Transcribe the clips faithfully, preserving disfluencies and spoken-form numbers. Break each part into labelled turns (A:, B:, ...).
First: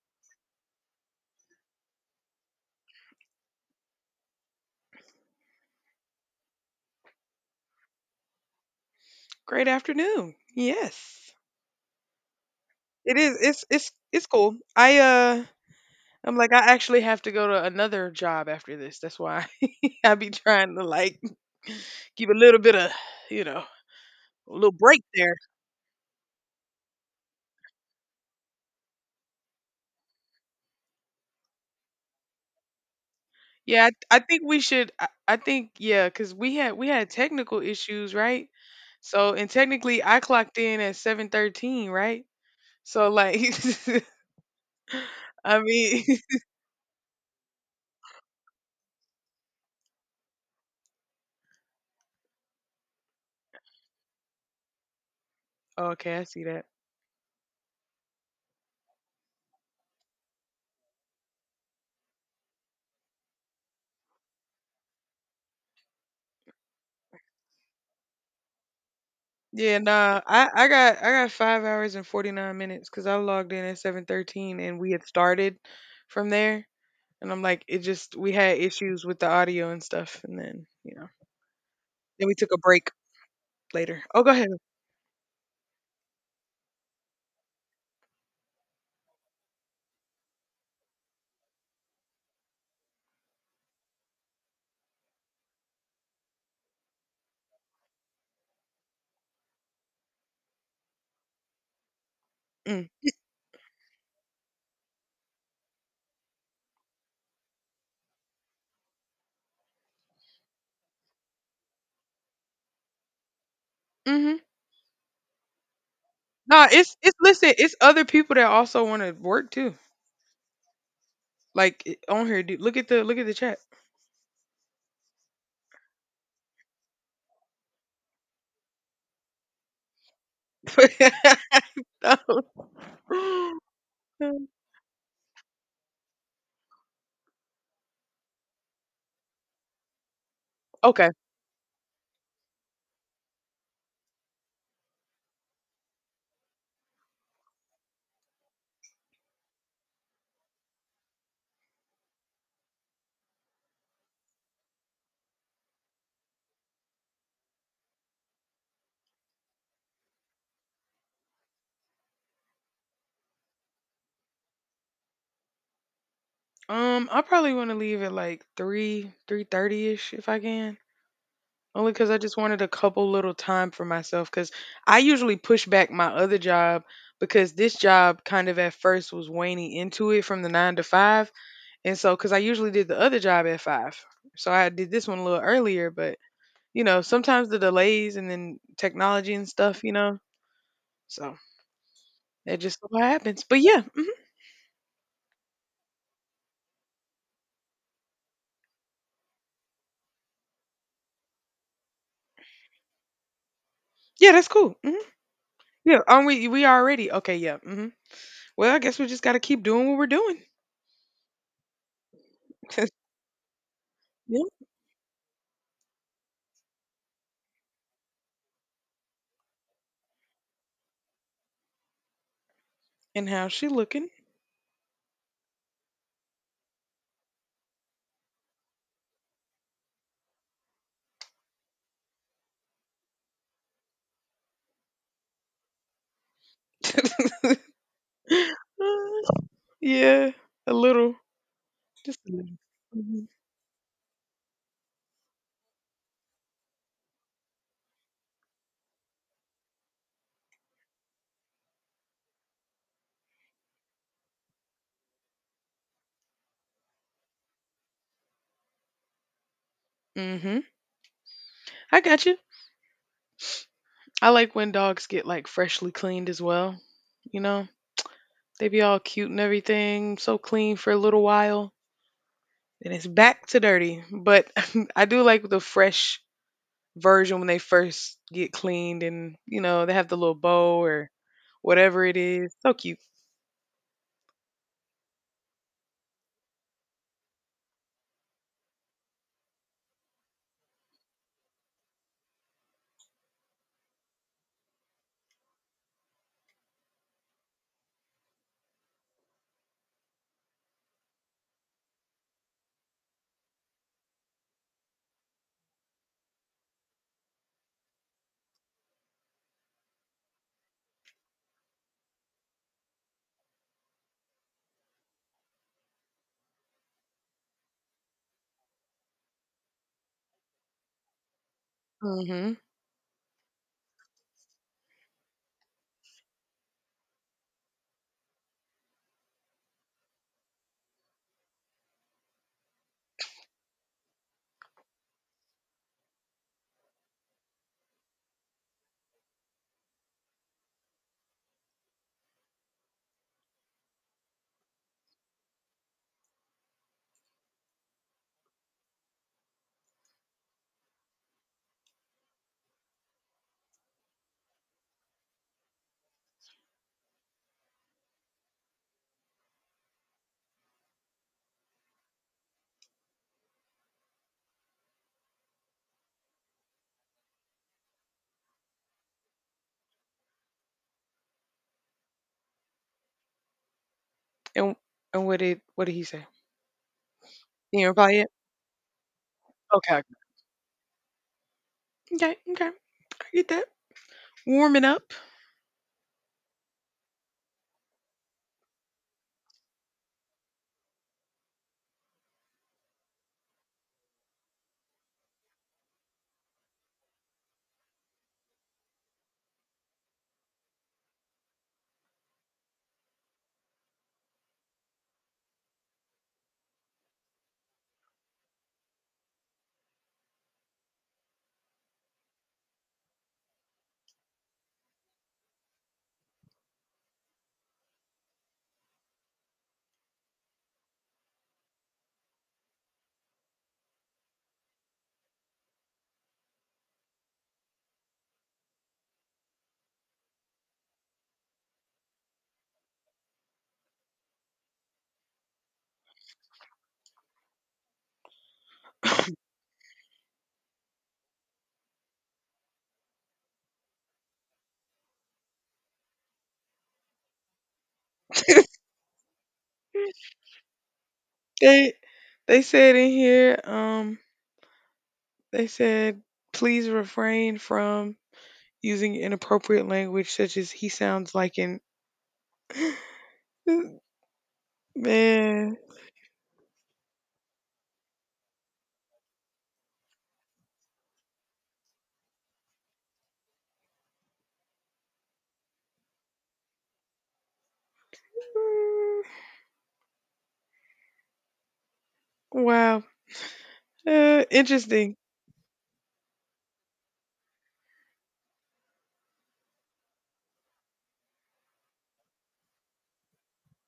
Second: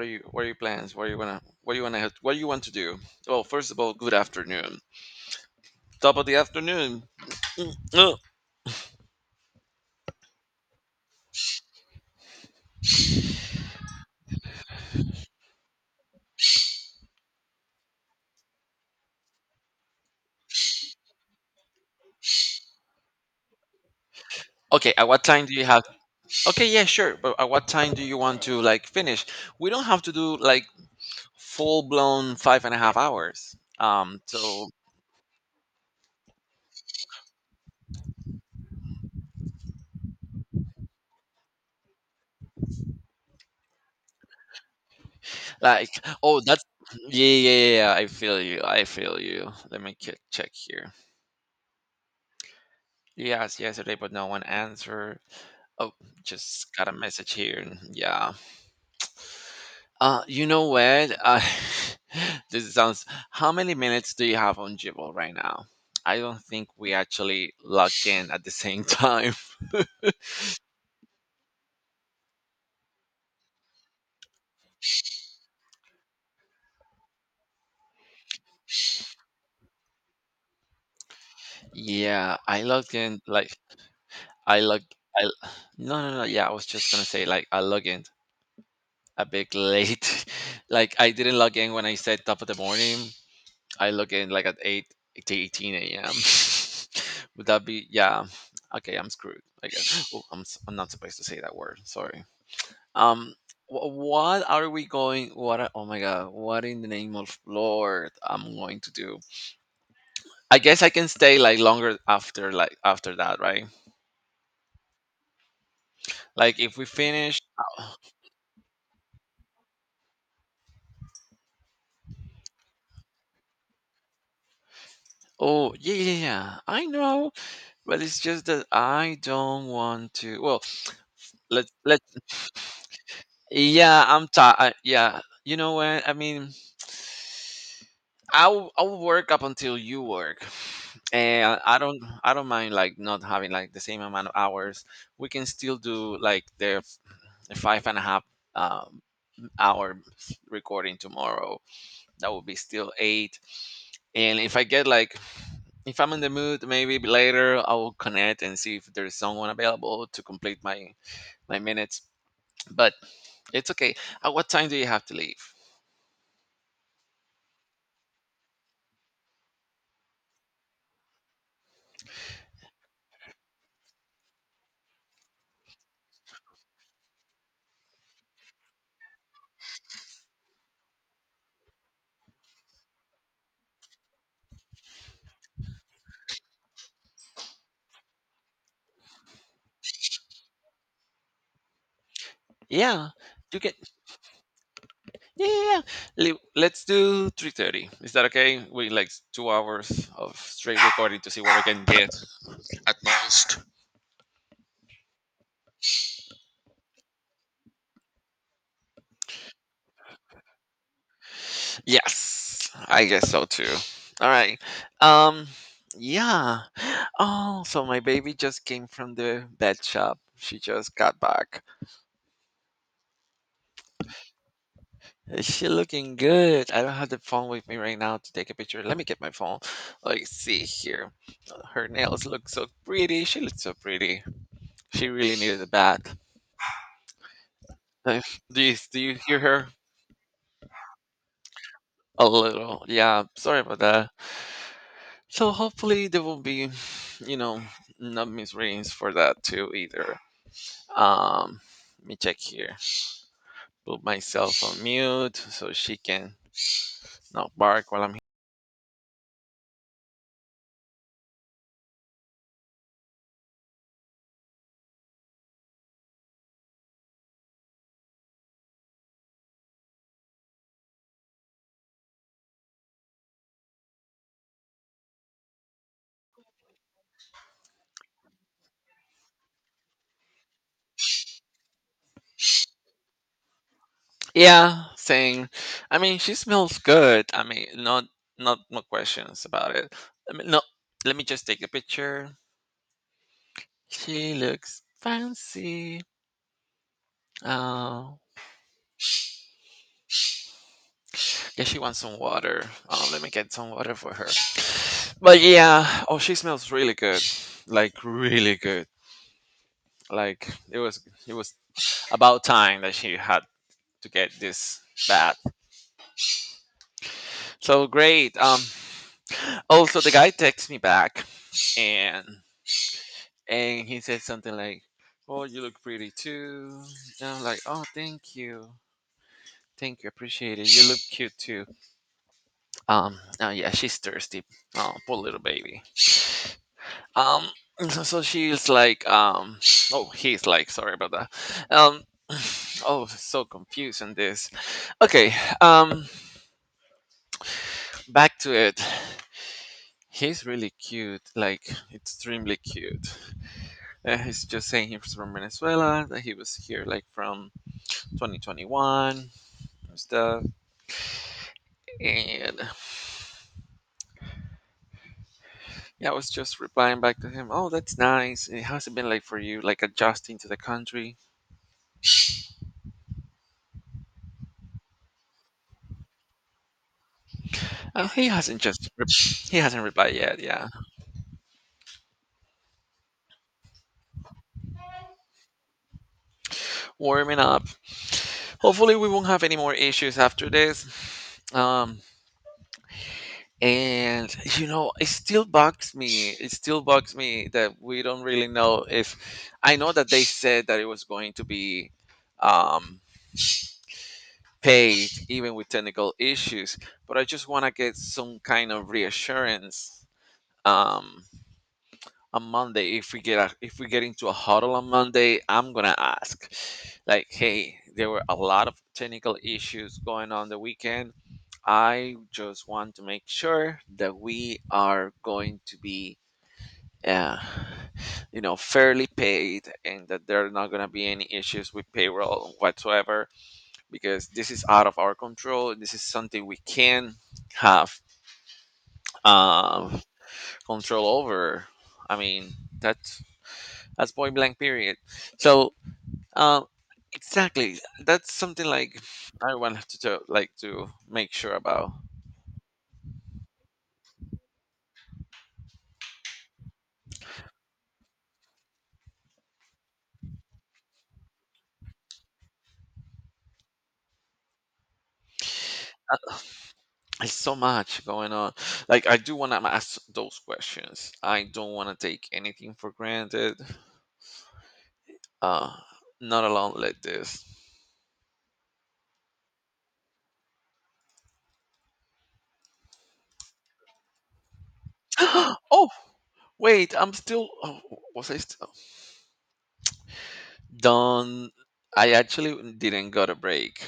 A: What are you what are your plans? What are you wanna what do you wanna What do you want to do? Well, first of all, good afternoon. Top of the afternoon. Ugh.
B: Great afternoon. Yes. It is it's it's it's cool. I uh I'm like I actually have to go to another job after this. That's why I be trying to like give a little bit of, you know, a little
A: Okay,
B: break
A: at what
B: there.
A: time do you have? Okay, yeah, sure. But at what time do you want to like finish? We don't have to do like full blown five and a half hours.
B: Yeah, I, I
A: Um
B: think we
A: so
B: should. I, I think, yeah, cuz we had we had technical issues, right? So, and technically I clocked in at seven thirteen, right? So like I
A: like
B: mean,
A: oh that's yeah yeah yeah yeah, I feel you. I feel you. Let me ke- check here. Yes, yesterday but no one answered. Oh,
B: okay, I see that.
A: just got a message here. Yeah. Uh, you know what? Uh, this sounds. How many minutes do you have on Jibble right now? I don't think we actually logged in at the same time.
B: Yeah, nah. I, I got I got five hours and forty nine minutes because I logged in at seven thirteen and we had started from there. And I'm like, it just we had issues with the audio and stuff, and then you know, then we
A: Yeah,
B: took a
A: I
B: break
A: logged in like
B: later. Oh, go ahead.
A: I log. I no no no. Yeah, I was just gonna say like I logged in a bit late. Like I didn't log in when I said top of the morning. I log in like at eight to eighteen a m Would that be yeah? Okay, I'm screwed, I guess. Oh, I'm s- I'm not supposed to say that word. Sorry.
B: Mm.
A: Um, wh- what are we going? What are- oh my God! What in the name of Lord I'm going to do. I guess I can stay like longer after like after that, right?
B: Hmm.
A: Like
B: Nah,
A: if we
B: it's it's
A: finish.
B: listen, it's
A: Oh
B: other people that also want to work too. Like it- on here, dude. Look at the look at the chat.
A: oh, yeah, yeah, yeah, I know, but it's just that I don't want to. Well, let's let yeah, I'm
B: No.
A: tired. Yeah, you know what I mean. I'll I'll work up until you work,
B: Okay.
A: and I don't I don't mind like not having like the same amount of hours. We can still do like the f- five and a half um, hour recording tomorrow. That would be still eight. And if I get like if I'm in the mood, maybe later I will connect and see if there's someone available to complete my my minutes. But it's okay. At what time do you have to leave?
B: Um, I probably want to leave at like three three thirty ish if I can. Only because I just wanted a couple little time for myself. Because I usually push back my other job, because this job kind of at first was waning into it from the nine to five. And so, because I usually did the other job at five. So I did this one a little earlier, but you know, sometimes the delays and then technology and stuff, you know, so it just so
A: Yeah,
B: happens. But
A: you can.
B: yeah, hmm
A: Yeah, yeah, yeah. Le- Let's do three thirty. Is that okay? We like two hours of straight recording to see what we can get at most.
B: yeah, that's cool. Hmm. Yeah, aren't we? We already okay. Yeah. Hmm. Well, I guess we just got to keep doing what we're doing.
A: Yes, I guess so too. All
B: Yeah.
A: right. Um, yeah. Oh, so my baby just came from the vet shop. She just got back.
B: And how's she looking?
A: Is she looking good? I don't have the phone with me right now to take a picture. Let me get my phone. Let's see here. Her nails look so pretty. She looks so pretty. She really needed a bath. Like, do you do you hear
B: Uh,
A: her?
B: yeah, a little, just
A: A
B: a little.
A: little, yeah.
B: Mhm.
A: Sorry about that. So hopefully there will be, you know, not misreadings for that too either. Um, let me check here. Put myself on mute so she can not bark while I'm
B: Mhm. I got you. I like when dogs get like freshly cleaned as well. You know, they be all cute and everything, so clean for a little while, and it's back to dirty. But I do like the fresh version when they first get cleaned, and you know they have the little bow or whatever it is. So cute.
A: yeah, saying, I mean, she smells good. I mean, not not no questions about it. I mean, no, let me just take a picture. She looks fancy. Oh. Yeah, she wants some water. Um, let me get some water for her. But yeah, oh, she smells really good, like really good. Like it was, it was about time that she had to get this bath. So great. Um, also the guy texts me back, and
B: Mhm.
A: and he said something like, "Oh, you look pretty too." And I'm like, "Oh, thank you, thank you, appreciate it. You look cute too." Um, oh yeah, she's thirsty. Oh, poor little baby. Um, so, so she's like, um, oh, he's like, sorry about that. Um, oh, so confused confusing this. Okay, um, back to it. He's really cute, like extremely cute. Uh, he's just saying he's from Venezuela, that he was here like from twenty twenty-one and stuff. And yeah, I was just replying back to him, oh, that's nice. It hasn't been like for you, like adjusting to the country.
B: And and what did what did he say? You didn't
A: Uh,
B: reply yet?
A: he hasn't just, re- he hasn't
B: Okay.
A: replied yet, yeah.
B: Okay. Okay. I get that. Warming up.
A: Warming up. Hopefully, we won't have any more issues after this. Um, and you know, it still bugs me. It still bugs me that we don't really know if. I know that they said that it was going to be um, paid even with technical issues, but I just want to get some kind of reassurance. Um, on Monday, if we get a, if we get into a huddle on Monday, I'm gonna ask, like, hey, there were a lot of technical issues going on the weekend. I just want to make sure that we are going to be, uh, you know, fairly paid, and that there are not gonna be any issues with payroll whatsoever, because this is out of our control. This is something we can have um, control over. I mean, that's. That's point blank period. So um, exactly, that's something like everyone have to tell, like to make sure about.
B: They they said in here, um, they said, please refrain from using inappropriate language such as he sounds like an man.
A: There's so much going on. Like I do want to ask those questions. I don't want to take anything for granted. Uh, not alone like this.
B: Mm. Wow. Uh, interesting.
A: oh wait, I'm still. Oh, was I still done? I actually didn't got a break.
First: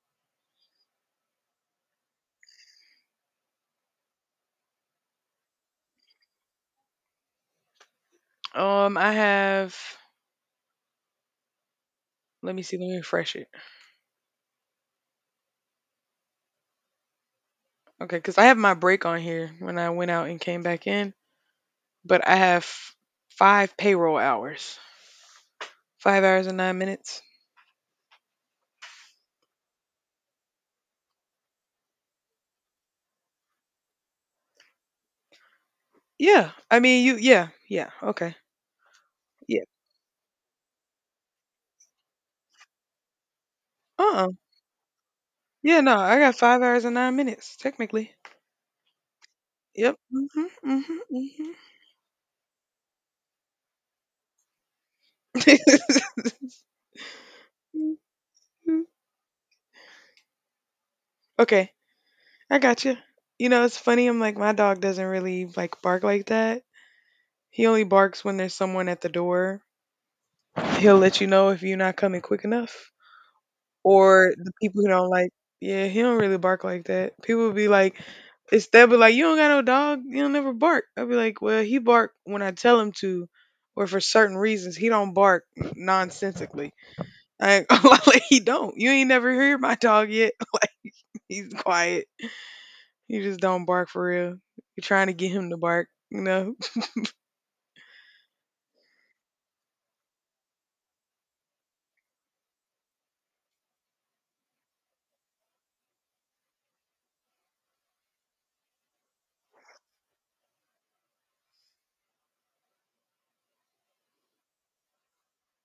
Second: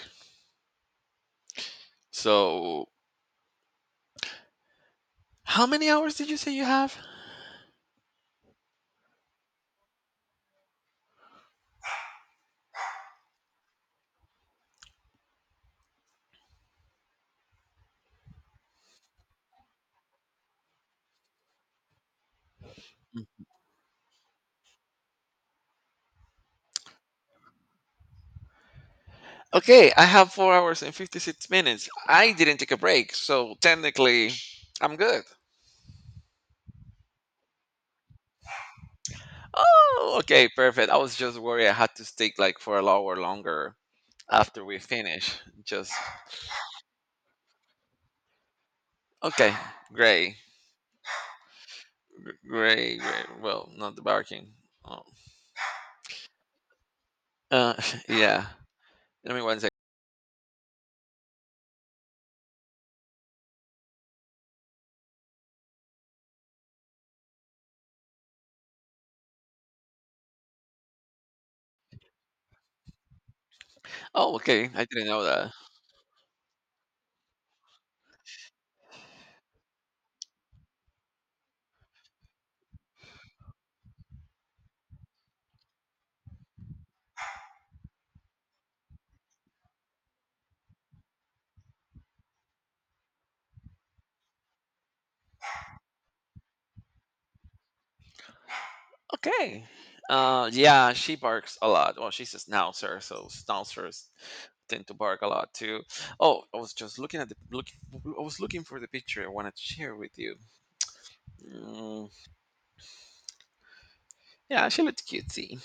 A: So how many hours did you say you have?
B: Um, I have. Let me see. Let me refresh it. Okay, because I have my break on here when I went out and came back in, but I have five payroll hours. Five hours and nine minutes.
A: Okay, I have four hours and fifty-six minutes. I didn't take a break, so technically, I'm good.
B: Yeah. I mean, you. Yeah. Yeah. Okay. Yeah.
A: Oh, okay, perfect. I was just worried I had to stick like for an hour longer
B: Uh. uh
A: after we finish.
B: Yeah,
A: Just
B: no, I got five hours and nine minutes, technically.
A: okay,
B: Yep.
A: great,
B: Mhm, mhm, mhm.
A: gr- great, great. Well, not the barking. Oh. Uh, yeah. Let me one second.
B: Okay, I got you. You know, it's funny, I'm like, my dog doesn't really, like, bark like that. He only barks when there's someone at the door. He'll let you know if you're not coming quick enough. Or
A: Oh,
B: the
A: okay.
B: people
A: I
B: who
A: didn't
B: don't
A: know
B: like.
A: that.
B: Yeah, he don't really bark like that. People be like, it's they'll be like, "You don't got no dog. You don't never bark." I'll be like, "Well, he bark when I tell him to, or for certain reasons. He don't bark nonsensically." Like, like he don't. You ain't never heard my dog yet. Like he's quiet. He just don't bark for real. You're trying to get him to bark, you know.
A: Okay. Uh, yeah, she barks a lot. Well, she's a schnauzer, so schnauzers tend to bark a lot too. Oh, I was just looking at the look. I was looking for the picture I wanted to share with you. Mm, yeah, she looks cutesy.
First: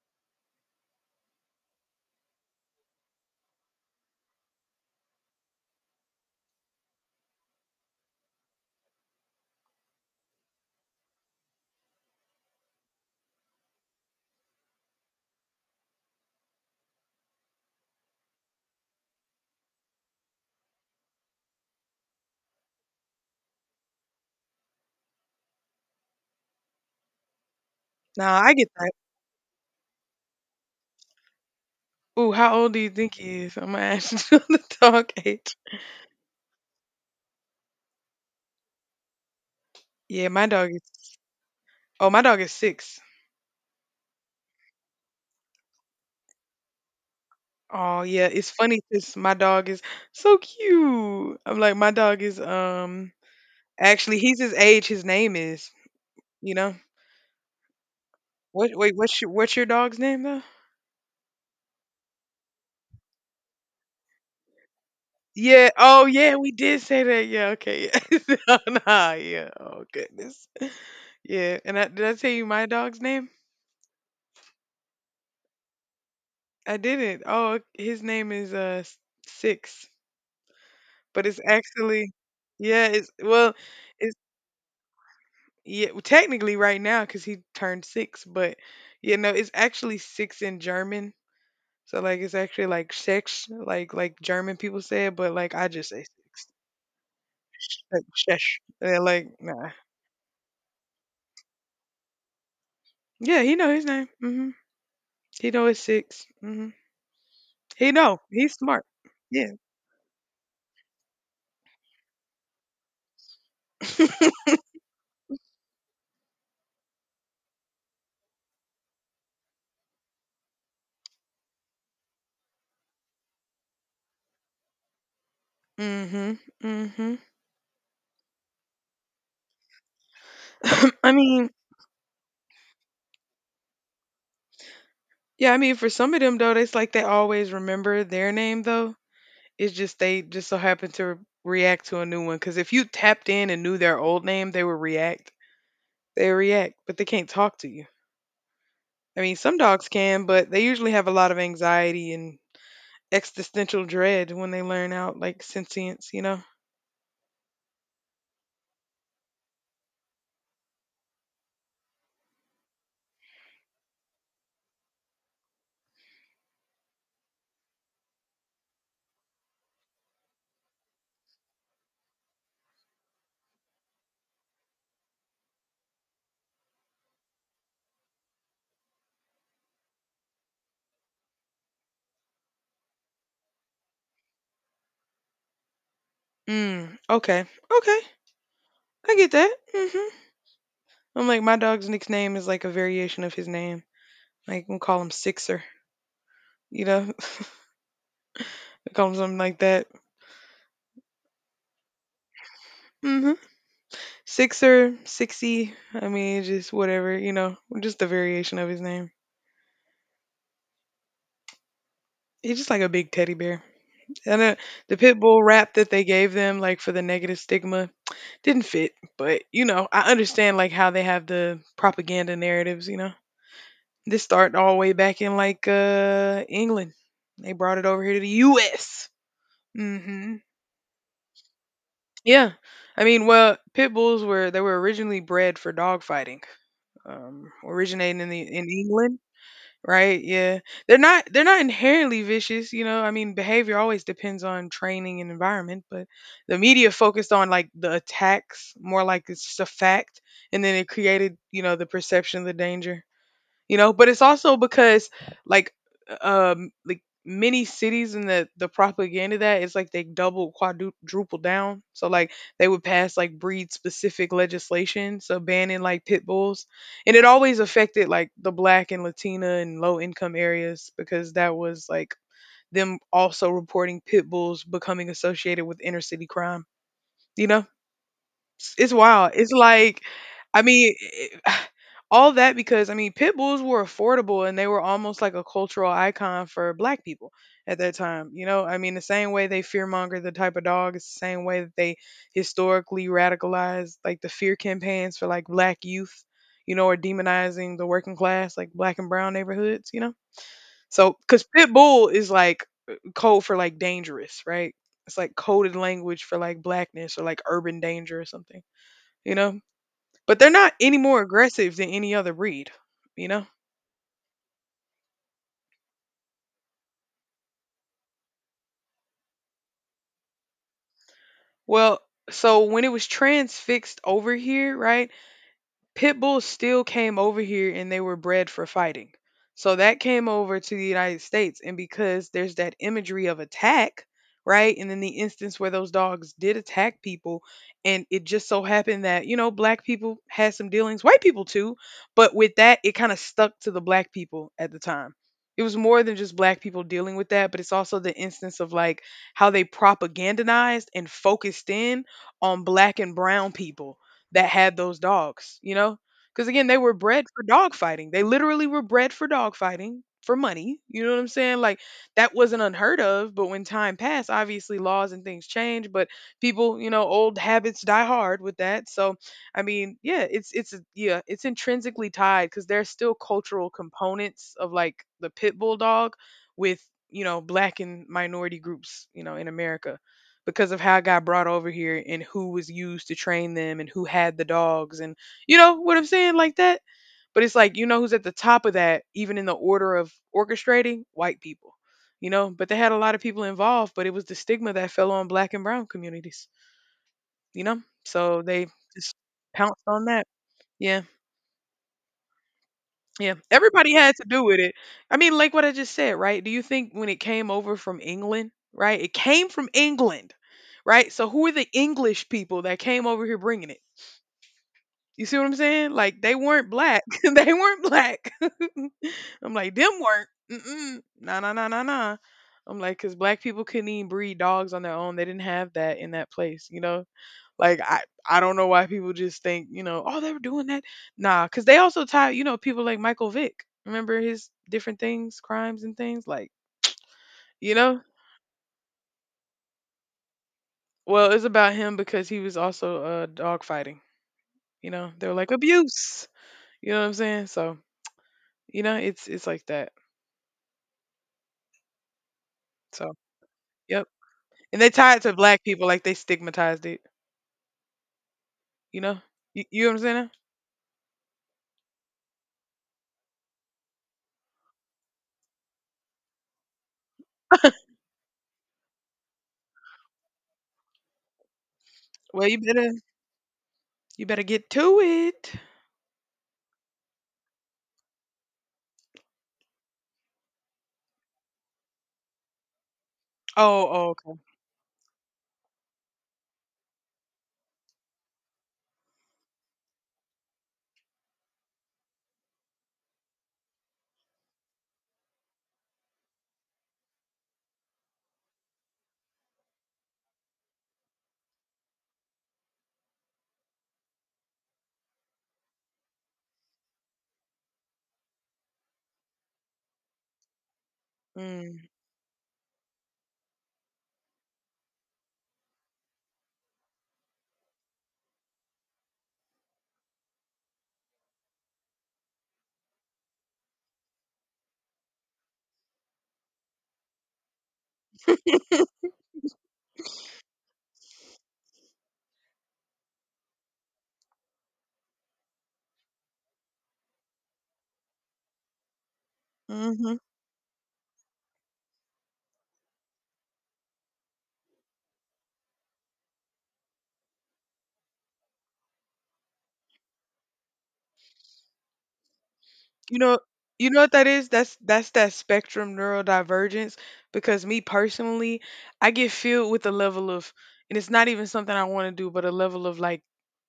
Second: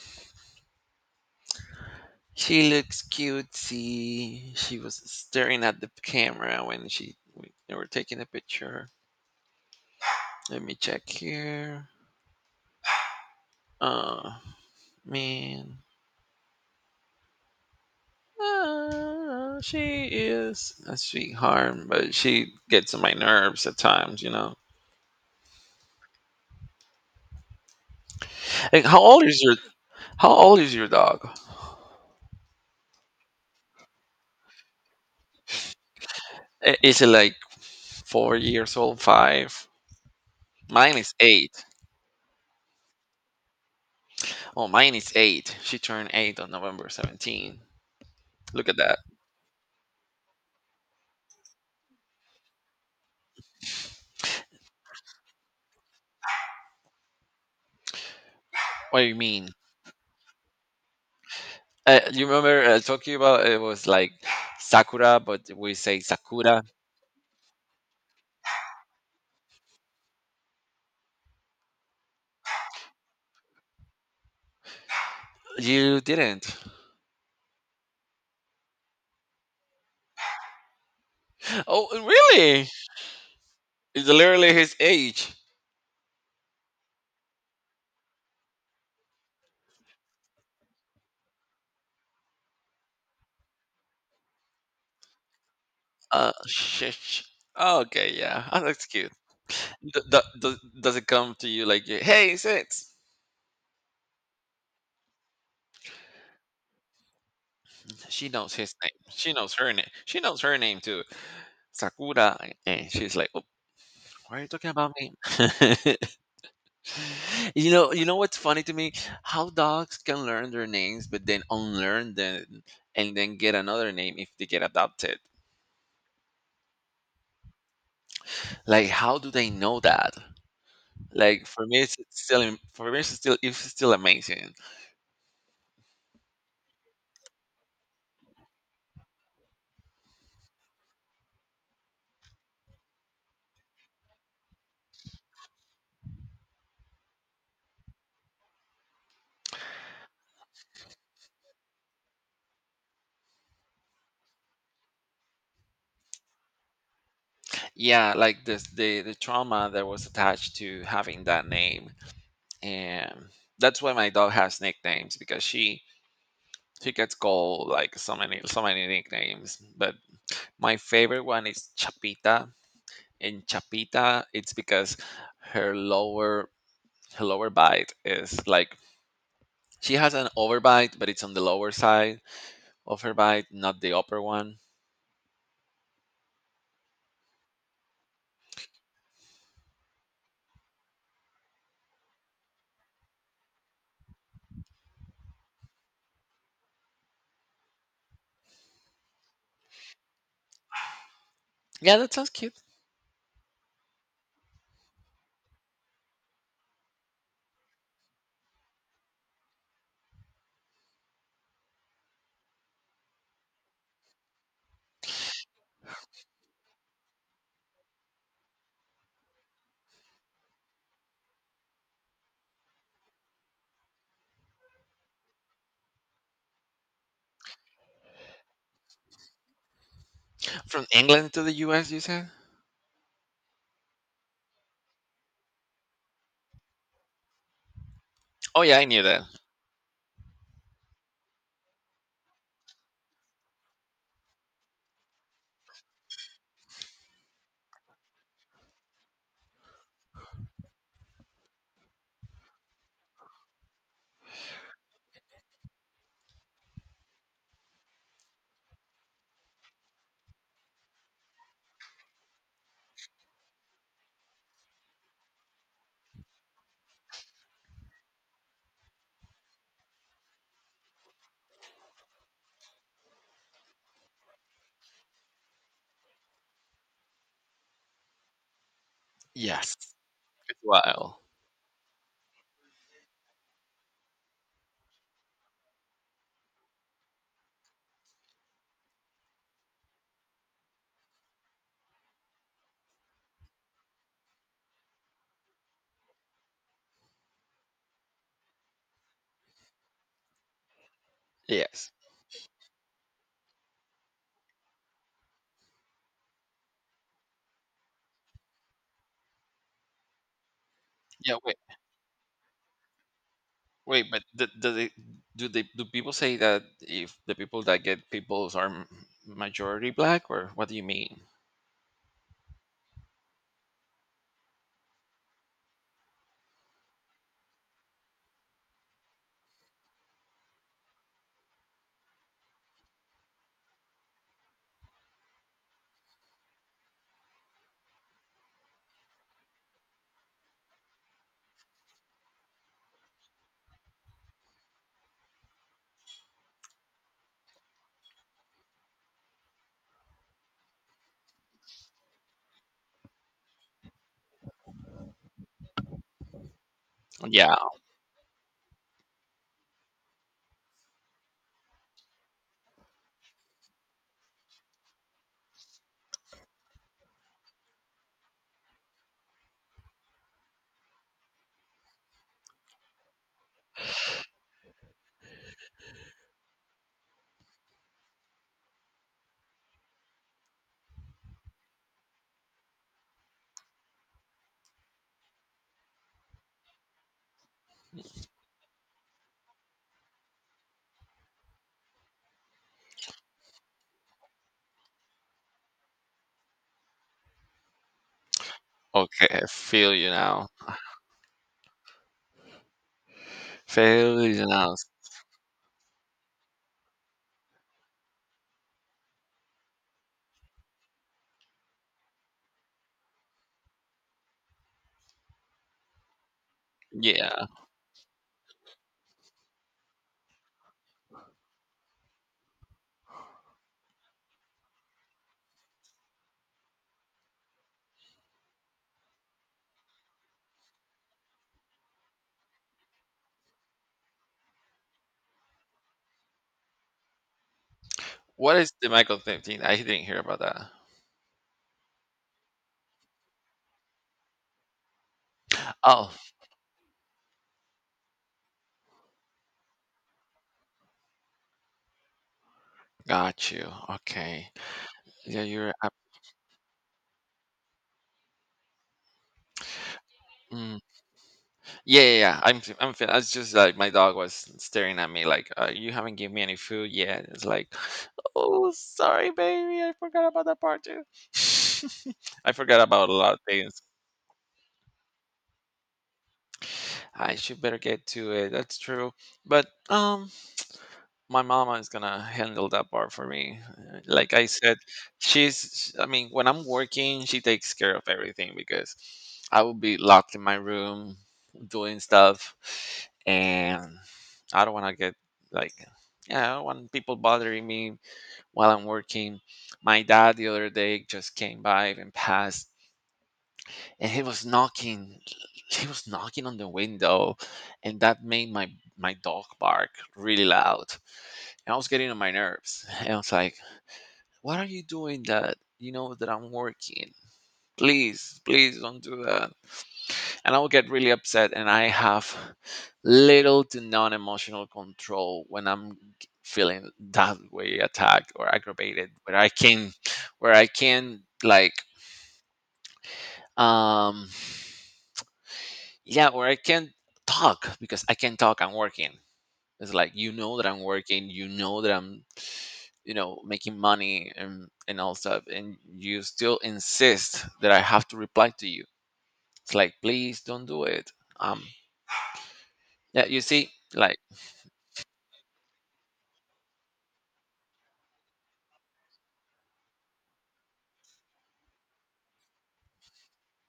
A: She looks cutesy. She was staring at the camera when she when they were taking the picture. Let me check here. Oh man. Ah, she is a sweetheart, but she gets on my nerves at times, you know.
B: Nah, I get
A: Like,
B: that.
A: how old is your how old is your dog?
B: Ooh, how old do you think he is? I'm gonna ask you the dog age.
A: I- Is it like four years old? Five?
B: Yeah, my dog
A: Mine is
B: is.
A: eight.
B: Oh, my dog is six.
A: Oh, mine is eight. She turned eight on November seventeenth.
B: Oh yeah, it's
A: Look at
B: funny
A: that.
B: because my dog is so cute. I'm like, my dog is um actually he's his age. His name is, you know what, wait,
A: What do you
B: what's your
A: mean?
B: what's your dog's name though?
A: Uh, you remember uh, talking about it was like Sakura, but
B: Yeah.
A: we say
B: Oh, yeah. We
A: Sakura.
B: did say that. Yeah. Okay. Yeah. No, nah, yeah. Oh goodness. Yeah. And I, did I tell you my dog's name?
A: You didn't.
B: I didn't. Oh, his name is uh S- Six, but it's
A: Oh,
B: actually
A: really?
B: yeah. It's, well,
A: It's
B: it's,
A: literally his age.
B: yeah. Well, technically, right now because he turned six, but you know, it's actually six in German. So like, it's actually like six, like like German people say it, but like I just say
A: Uh,
B: six,
A: shit.
B: like
A: Okay, yeah.
B: shesh.
A: Oh, that's
B: Yeah,
A: cute.
B: like nah.
A: D- d- does, does it come to you like, hey, six?
B: Yeah, he know his name. Hmm. He know it's six. Mhm. He know.
A: She knows
B: He's
A: his
B: smart.
A: name. She
B: Yeah.
A: knows her name. She knows her name too. Sakura, and she's like, "Oh, why are you talking about me?" you know, you know what's funny to me? How dogs can learn their names, but then unlearn them and then get another name if they get adopted.
B: Mhm, mhm.
A: Like, how do they know that?
B: I
A: Like
B: mean
A: for me, it's still for me, it's still it's still amazing.
B: yeah, I mean, for some of them, though, it's like they always remember their name, though. It's just they just so happen to re- react to a new one. Because if you tapped in and knew their old name, they would react. They react, but they can't talk to you. I mean, some dogs can, but they usually have a lot of anxiety and existential dread when they learn out, like, sentience, you know?
A: Yeah, like this the the trauma that was attached to having that name, and that's why my dog has nicknames because she she gets called like so many so many nicknames, but my favorite one is Chapita. In Chapita, it's because her lower her lower bite is like she has an overbite, but it's on the lower side of her bite, not the upper one.
B: Mm, okay. Okay. I get that. Mhm. I'm like, my dog's nickname is like a variation of his name. Like, we call him Sixer. You know, we call him something like that.
A: Yeah, that sounds cute.
B: hmm Sixer, Sixy. I mean, just whatever. You know, just a variation of his name. He's just like a big teddy bear. And uh, the pit bull rap that they gave them, like for the negative stigma, didn't fit. But you know, I understand like how they have the propaganda narratives. You know, this started all the way back in like uh England. They brought it over here to the U S Hmm.
A: From England to the U S, you said?
B: Yeah, I mean, well, pit bulls were, they were originally bred for dog fighting, um, originating in the
A: Oh
B: in
A: yeah, I knew
B: England,
A: that.
B: right? Yeah, they're not they're not inherently vicious, you know. I mean, behavior always depends on training and environment, but the media focused on like the attacks more, like it's just a fact, and then it created you know the perception of the danger you know but it's also because, like um like many cities in the the propaganda, that it's like they double quadruple down. So like they would pass like breed specific legislation, so banning like pit bulls. And it always affected like the black and latina and low income areas because that was like them also reporting pit bulls becoming associated with inner city crime you know it's wild. It's
A: Yes,
B: like,
A: it's
B: I mean, it- all that because I mean, pit bulls were affordable and they were almost like a cultural icon for black people at that time. You know, I mean, the same way they fearmonger the type of dog is the same way that they historically radicalized like the fear campaigns for like black youth, you know, or demonizing the working class, like black and brown neighborhoods, you know? So, because pit
A: yes.
B: bull is like uh, code for like dangerous, right? It's like coded language for like blackness or like urban danger or something you know but they're not any more
A: Yeah. Wait.
B: aggressive than any other breed you know
A: Wait. But th- do they do they do people say that if the people that get peoples are m- majority black or what do you mean?
B: well so when it was transfixed over here, right, pit bulls still came over here and they were bred for fighting. So that came over to the United States. And because there's that imagery of attack, right? And then the instance where those dogs did attack people, and it just so happened that, you know, black people had some dealings, white people too. But with that, it kind of stuck to the black people at the time. It was more than just black people dealing with that, but it's also the instance of like how they propagandized and focused in on black and brown people that had those dogs, you know? Because again, they were bred for
A: Yeah.
B: dog fighting. They literally were bred for dog fighting for money. You know what I'm saying? Like that wasn't unheard of, but when time passed, obviously laws and things change, but people, you know, old habits die hard with that. So, I mean, yeah, it's it's yeah, it's intrinsically tied cuz there's still cultural components of like the pit bull dog with, you know, black and minority groups, you know, in America because of how I got brought over here and who was used to train them and who had the dogs, and you know what I'm saying, like that. But it's like you know who's at the top of that, even in the order of orchestrating white people, you know. But they had a lot of people involved, but it was the stigma that fell on black and brown communities, you know. So they just
A: Okay, I
B: pounced
A: feel
B: on
A: you
B: that.
A: now.
B: Yeah. Yeah, everybody had to
A: Failures
B: do with it.
A: announced.
B: I mean, like what I just said, right? Do you think when it came over from England, right? It came from England, right? So who are the English people that came over here bringing it? You see what I'm saying? Like they weren't black.
A: Yeah.
B: They weren't black. I'm like them weren't. Mm-mm. Nah, nah, nah, nah, nah. I'm like, because black people couldn't even breed dogs on their own. They didn't have that in that place, you know. Like I I don't know why people just think, you know, oh, they were doing that. Nah, cuz they also tie, you know, people like Michael Vick. Remember his different things, crimes and things like, you know?
A: What is the Michael fifteen? I didn't hear about that.
B: Well, it's about him because he was also uh dog fighting, you know. They're like
A: Oh,
B: abuse. You know what I'm saying? So, you know, it's it's like that. So,
A: got you.
B: yep.
A: Okay.
B: And they tie it to
A: Yeah,
B: black
A: you're
B: people
A: up.
B: like they stigmatized it, you know? You, you know what I'm saying?
A: Mm. Yeah, yeah, yeah. I'm, f- I'm. fin- It's just like my dog was staring at me, like, uh, "You haven't given me any food yet." It's like, "Oh, sorry, baby. I forgot about that part too.
B: Well,
A: I
B: you
A: forgot
B: better
A: about a lot of things."
B: you better get to it.
A: I should better get to it. That's true. But um my mama is gonna handle that part for me.
B: Oh,
A: Uh,
B: oh,
A: Like
B: okay.
A: I said, she's. I mean, when I'm working, she takes care of everything because I will be locked in my room doing stuff, and I don't want to get like, yeah, I don't want people bothering me while I'm working. My dad the other day just came by and passed and he was knocking he was knocking on the window and that made my my dog bark really loud and I
B: Mm.
A: was getting on my nerves. And I was like, what are you doing that you know that I'm working? Please please don't do that. And I would get really upset, and I have little to non emotional control when I'm g- feeling that way, attacked or aggravated, where I can where i can like um yeah, or I can talk, because I can talk, I'm working. It's like,
B: Mm-hmm.
A: you know that I'm working, you know that i'm you know making money and and all stuff, and you still insist that I have to reply to you. It's like, please don't do it. um
B: You
A: yeah,
B: know
A: you see,
B: you know what
A: like,
B: that is? That's that's that spectrum neurodivergence because me personally, I get filled with a level of and it's not even something I want to do, but a level of like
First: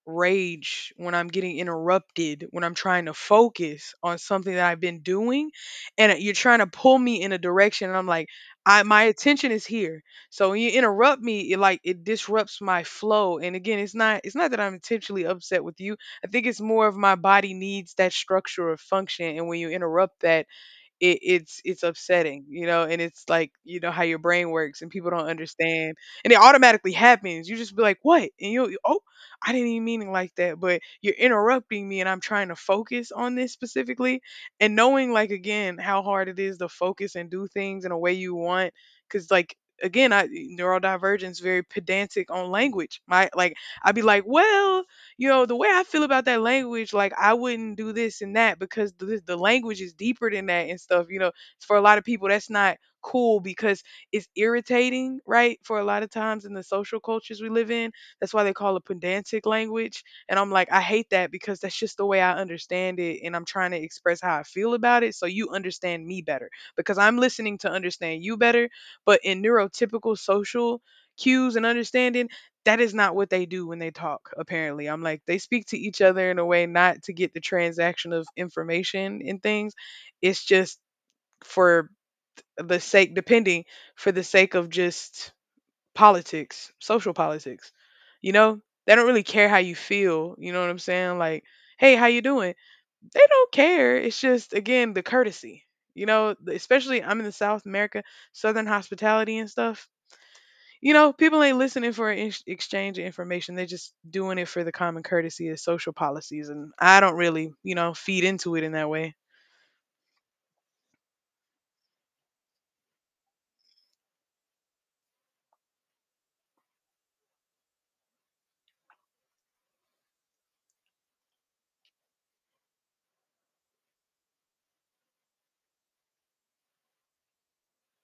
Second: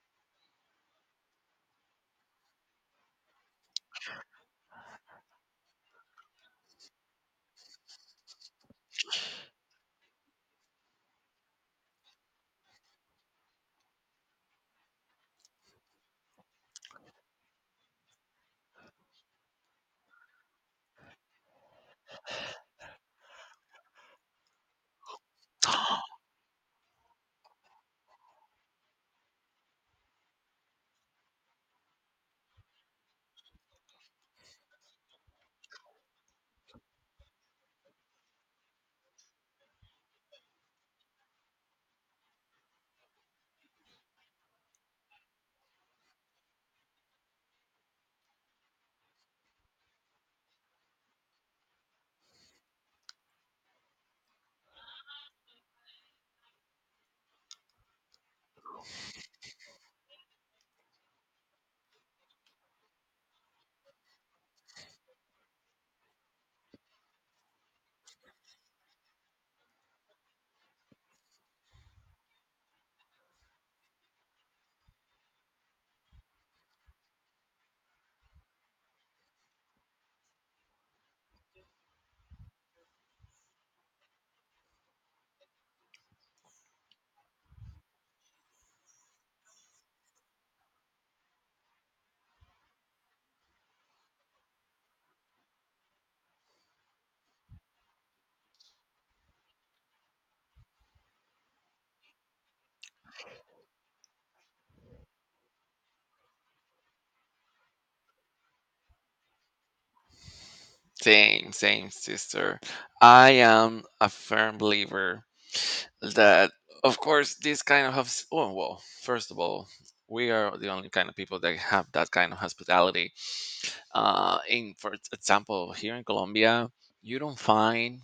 B: rage when I'm getting interrupted, when I'm trying to focus on something that I've been doing and you're trying to pull me in a direction and I'm like, I my attention is here. So when you interrupt me, it like it disrupts my flow. And again, it's not it's not that I'm intentionally upset with you. I think it's more of my body needs that structure or function, and when you interrupt that, it, it's it's upsetting, you know, and it's like you know how your brain works, and people don't understand, and it automatically happens. You just be like, "What?" And you will oh, I didn't even mean it like that, but you're interrupting me, and I'm trying to focus on this specifically, and knowing like again how hard it is to focus and do things in a way you want, because like again, I neurodivergence very pedantic on language. My like I'd be like, well you know, the way I feel about that language, like I wouldn't do this and that because the, the language is deeper than that and stuff. You know, for a lot of people, that's not cool because it's irritating, right? For a lot of times in the social cultures we live in, that's why they call it pedantic language. And I'm like, I hate that because that's just the way I understand it. And I'm trying to express how I feel about it so you understand me better because I'm listening to understand you better. But in neurotypical social, cues and understanding that is not what they do when they talk apparently. I'm like they speak to each other in a way not to get the transaction of information and things. It's just for the sake depending for the sake of just politics, social politics, you know, they don't really care how you feel, you know what I'm saying, like hey, how you doing? They don't care. It's just again the courtesy, you know, especially I'm in the south, America, southern hospitality and stuff, you know, people ain't listening for an ex- exchange of information. They're just doing it for the common courtesy of social policies. And I don't really, you know, feed into it in that way.
A: same, same, sister. I am a firm believer that, of course, this kind of has- oh well first of all, we are the only kind of people that have that kind of hospitality. Uh, in, for example, here in Colombia, you don't find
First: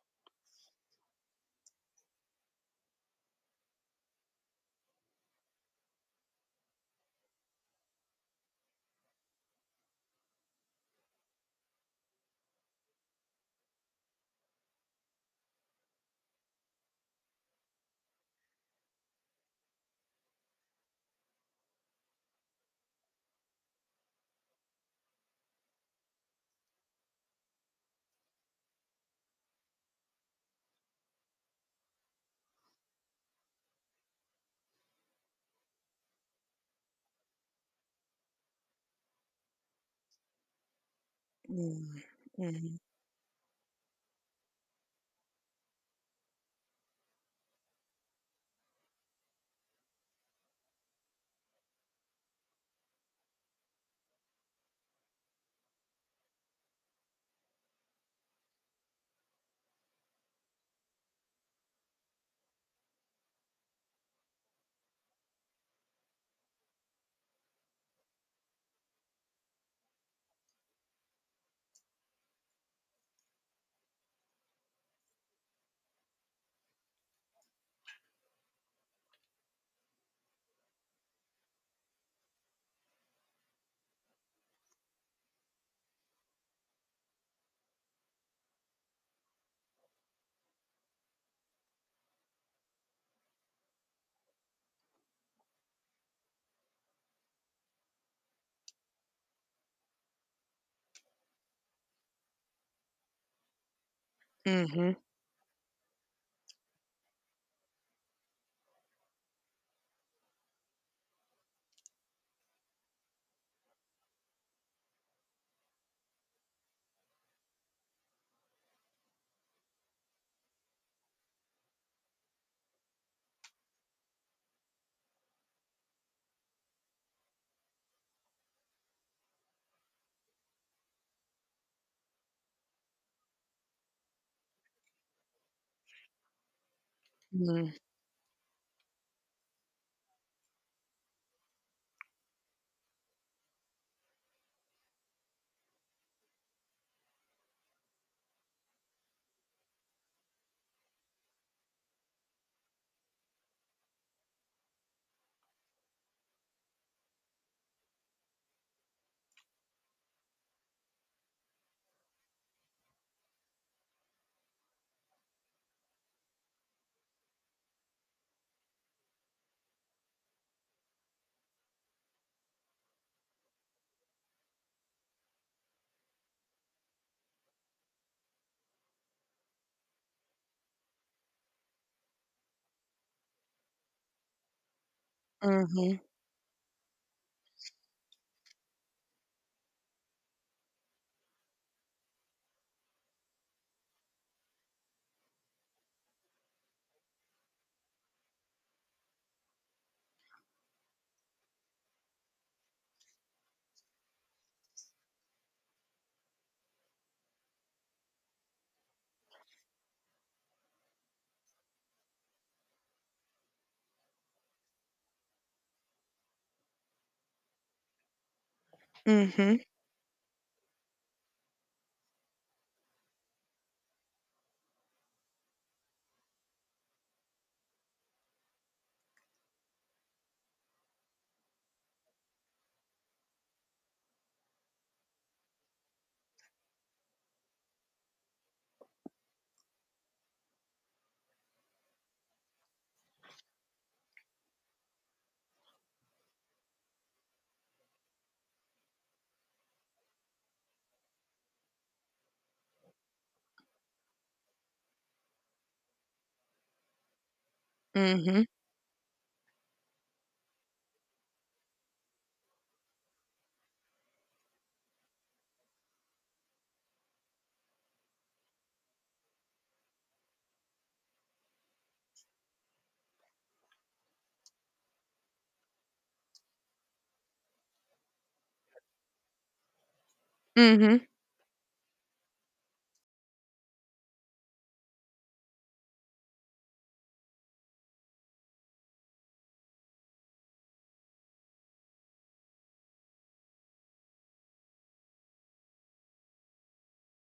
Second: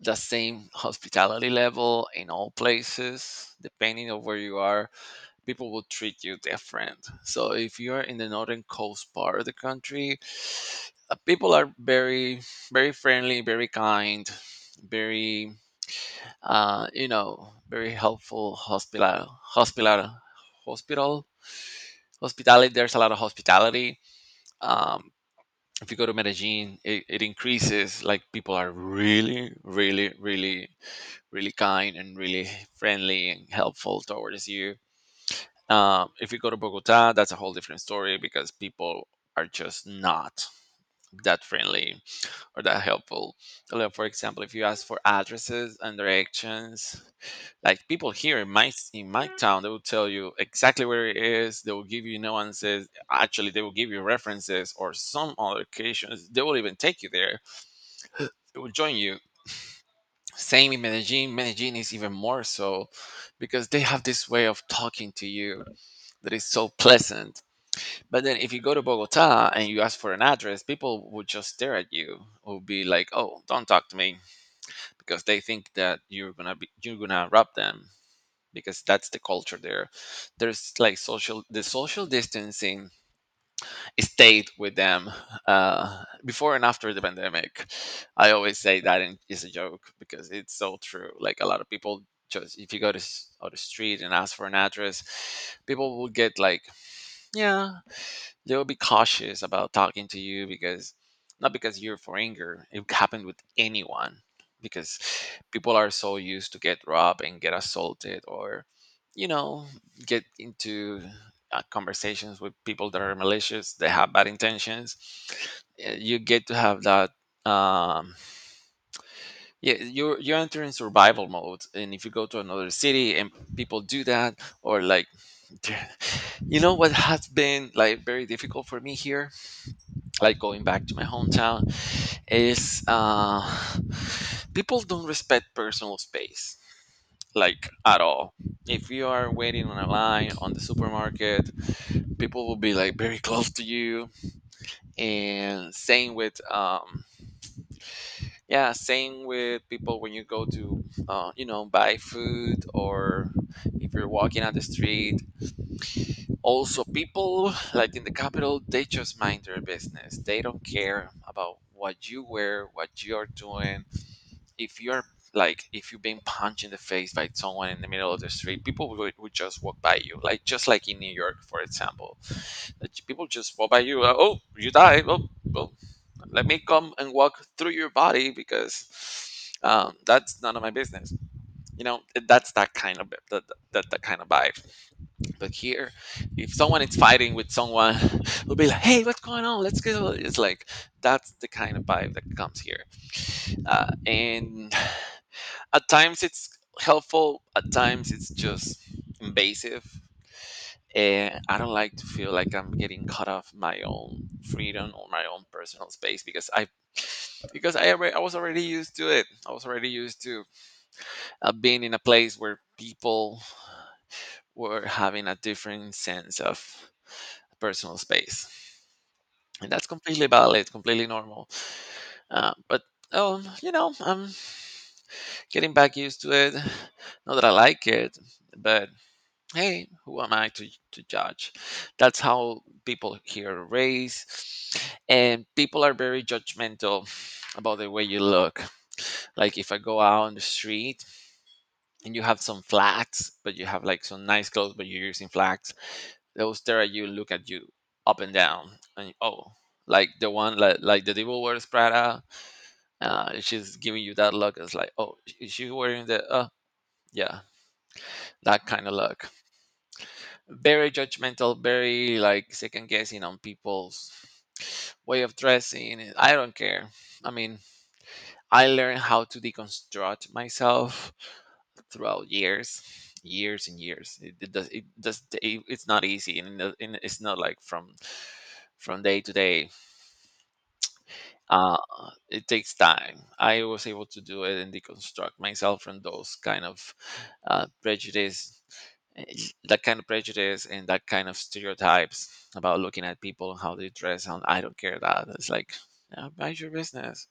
A: the same hospitality level in all places. Depending on where you are, people will treat you different. So if you are in the northern coast part of the country, uh, people are very, very friendly, very kind, very, uh, you know, very helpful. Hospital, hospital, hospital, hospitality. There's a lot of hospitality. Um, if you go to Medellin, it, it increases. Like people are really, really, really, really kind and really friendly and helpful towards you. Um, if you go to Bogota, that's a whole different story because people are just not that
B: Mm,
A: friendly or
B: mhm,
A: that helpful. Like, for example, if you ask for addresses and directions, like people here in my in my town, they will tell you exactly where it is. They will give you nuances. Actually, they will give you references, or some other occasions they will even take you there, they will join you. Same in Medellin. Medellin is even more so, because they have this way of talking to you that is so pleasant. But then if you go to Bogota and you ask for an address, people would just stare at you. Would be like, "Oh, don't talk to me," because they think that you're gonna be you're gonna rob them, because that's the culture there. There's like social the social distancing stayed with them, uh, before and after the pandemic. I always say that in, is a joke because it's so true. Like a lot of people, just if you go to s- out the street and ask for an address, people will get like, yeah, they'll be cautious about talking to you, because not because you're for anger, it happened with anyone,
B: mhm,
A: because people are so used to get robbed and get assaulted, or you know, get into uh, conversations with people that are malicious, they have bad intentions. Uh, you get to have that. um yeah, you're you're entering survival mode, and if you go to another city and people do that, or like you know what has been like very difficult for me here, like going back to my hometown, is uh, people don't respect personal space, like
B: mm,
A: at all. If you are waiting on a line on the supermarket, people will be like very close to you. And same with um yeah, same with people when you go to, uh, you know, buy food, or if you're walking on the street. Also, people like in the capital, they just mind their business, they don't care about what you wear, what you're doing. If you're, like, if you've been punched in the face by someone in the middle of the street, people would, would just walk by you, like just like in New York, for example, that people just walk by you. Uh, oh, you died, oh, well, let me come and walk through your body, because um, that's none of my business, you know. That's that kind of, that, that, that kind of vibe. But here,
B: mhm,
A: if someone is fighting with someone, will be like, hey, what's going on, let's go. It's like, that's the kind of vibe that comes here. Uh, and at times it's helpful, at times it's just invasive. And I don't like to feel like I'm getting cut off my own freedom or my own personal space, because i because i already, I was already used to it, I was already used to, uh, being in a place where people were having a different sense of personal space.
B: mhm,
A: And that's completely valid, completely normal. Uh, but um, you know, I'm getting back used to it. Not that I like it, but hey, who am I to, to judge? That's how people here raise. And people are very judgmental about the way you look. Like if I go out on the street and you have some flats, but you have like some nice clothes, but you're using flats, they'll stare at you, look at you up and down, and oh, like the one like, like the devil wears Prada, uh, she's giving you that look. It's like, oh, is she wearing the? Uh, yeah,
B: mhm,
A: that kind of look. Very judgmental, very like second guessing on people's way of dressing. I don't care. I mean, I learned how to deconstruct myself throughout years, years and years. It, it does. It does. It, it's not easy, and, it- and it's not like from from day to day.
B: mhm.
A: Uh, it takes time. I was able to do it and deconstruct myself from those kind of, uh, prejudice that kind of prejudice and that kind of stereotypes about looking at people and how they dress, and I don't care. That it's like, yeah, mind your business.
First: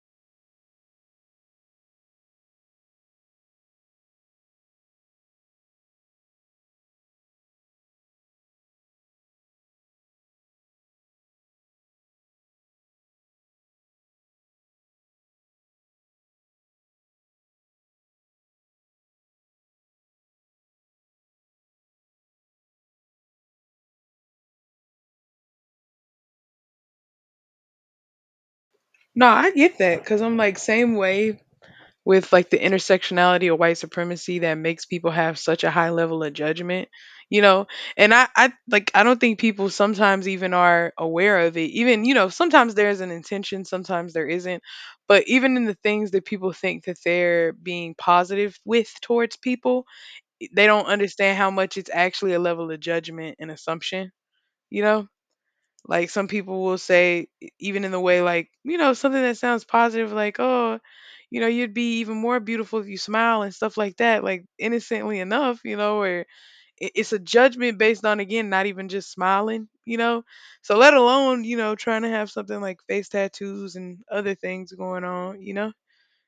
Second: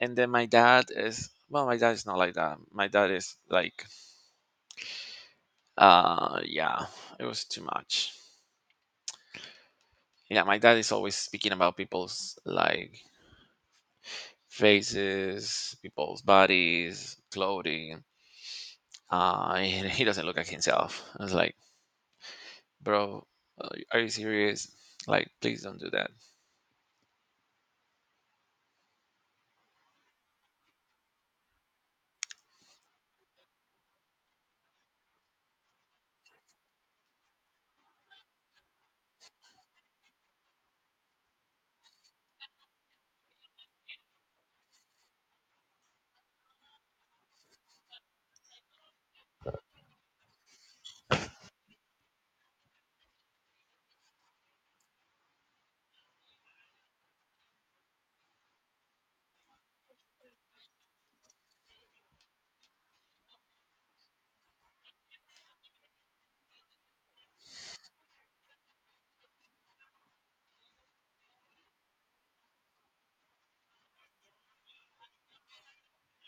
A: And then my dad is, well, my dad is not like that, my dad is like, uh, yeah, it was too much. Yeah, my dad is always speaking about people's like faces, people's bodies, clothing, uh, and he doesn't look at himself. I was like, bro, uh, are you serious? Like, please don't do that.
B: No, I get that because I'm like same way. With like the intersectionality of white supremacy that makes people have such a high level of judgment, you know, and i i like I don't think people sometimes even are aware of it even, you know, sometimes there is an intention, sometimes there isn't, but even in the things that people think that they're being positive with towards people, they don't understand how much it's actually a level of judgment and assumption, you know, like some people will say, e- even in the way like, you know, something that sounds positive, like, oh, you know, you'd be even more beautiful if you smile and stuff like that, like innocently enough, you know, or i- it's a judgment based on, again, not even just smiling, you know? So let alone, you know, trying to have something like face tattoos and other things going on, you know?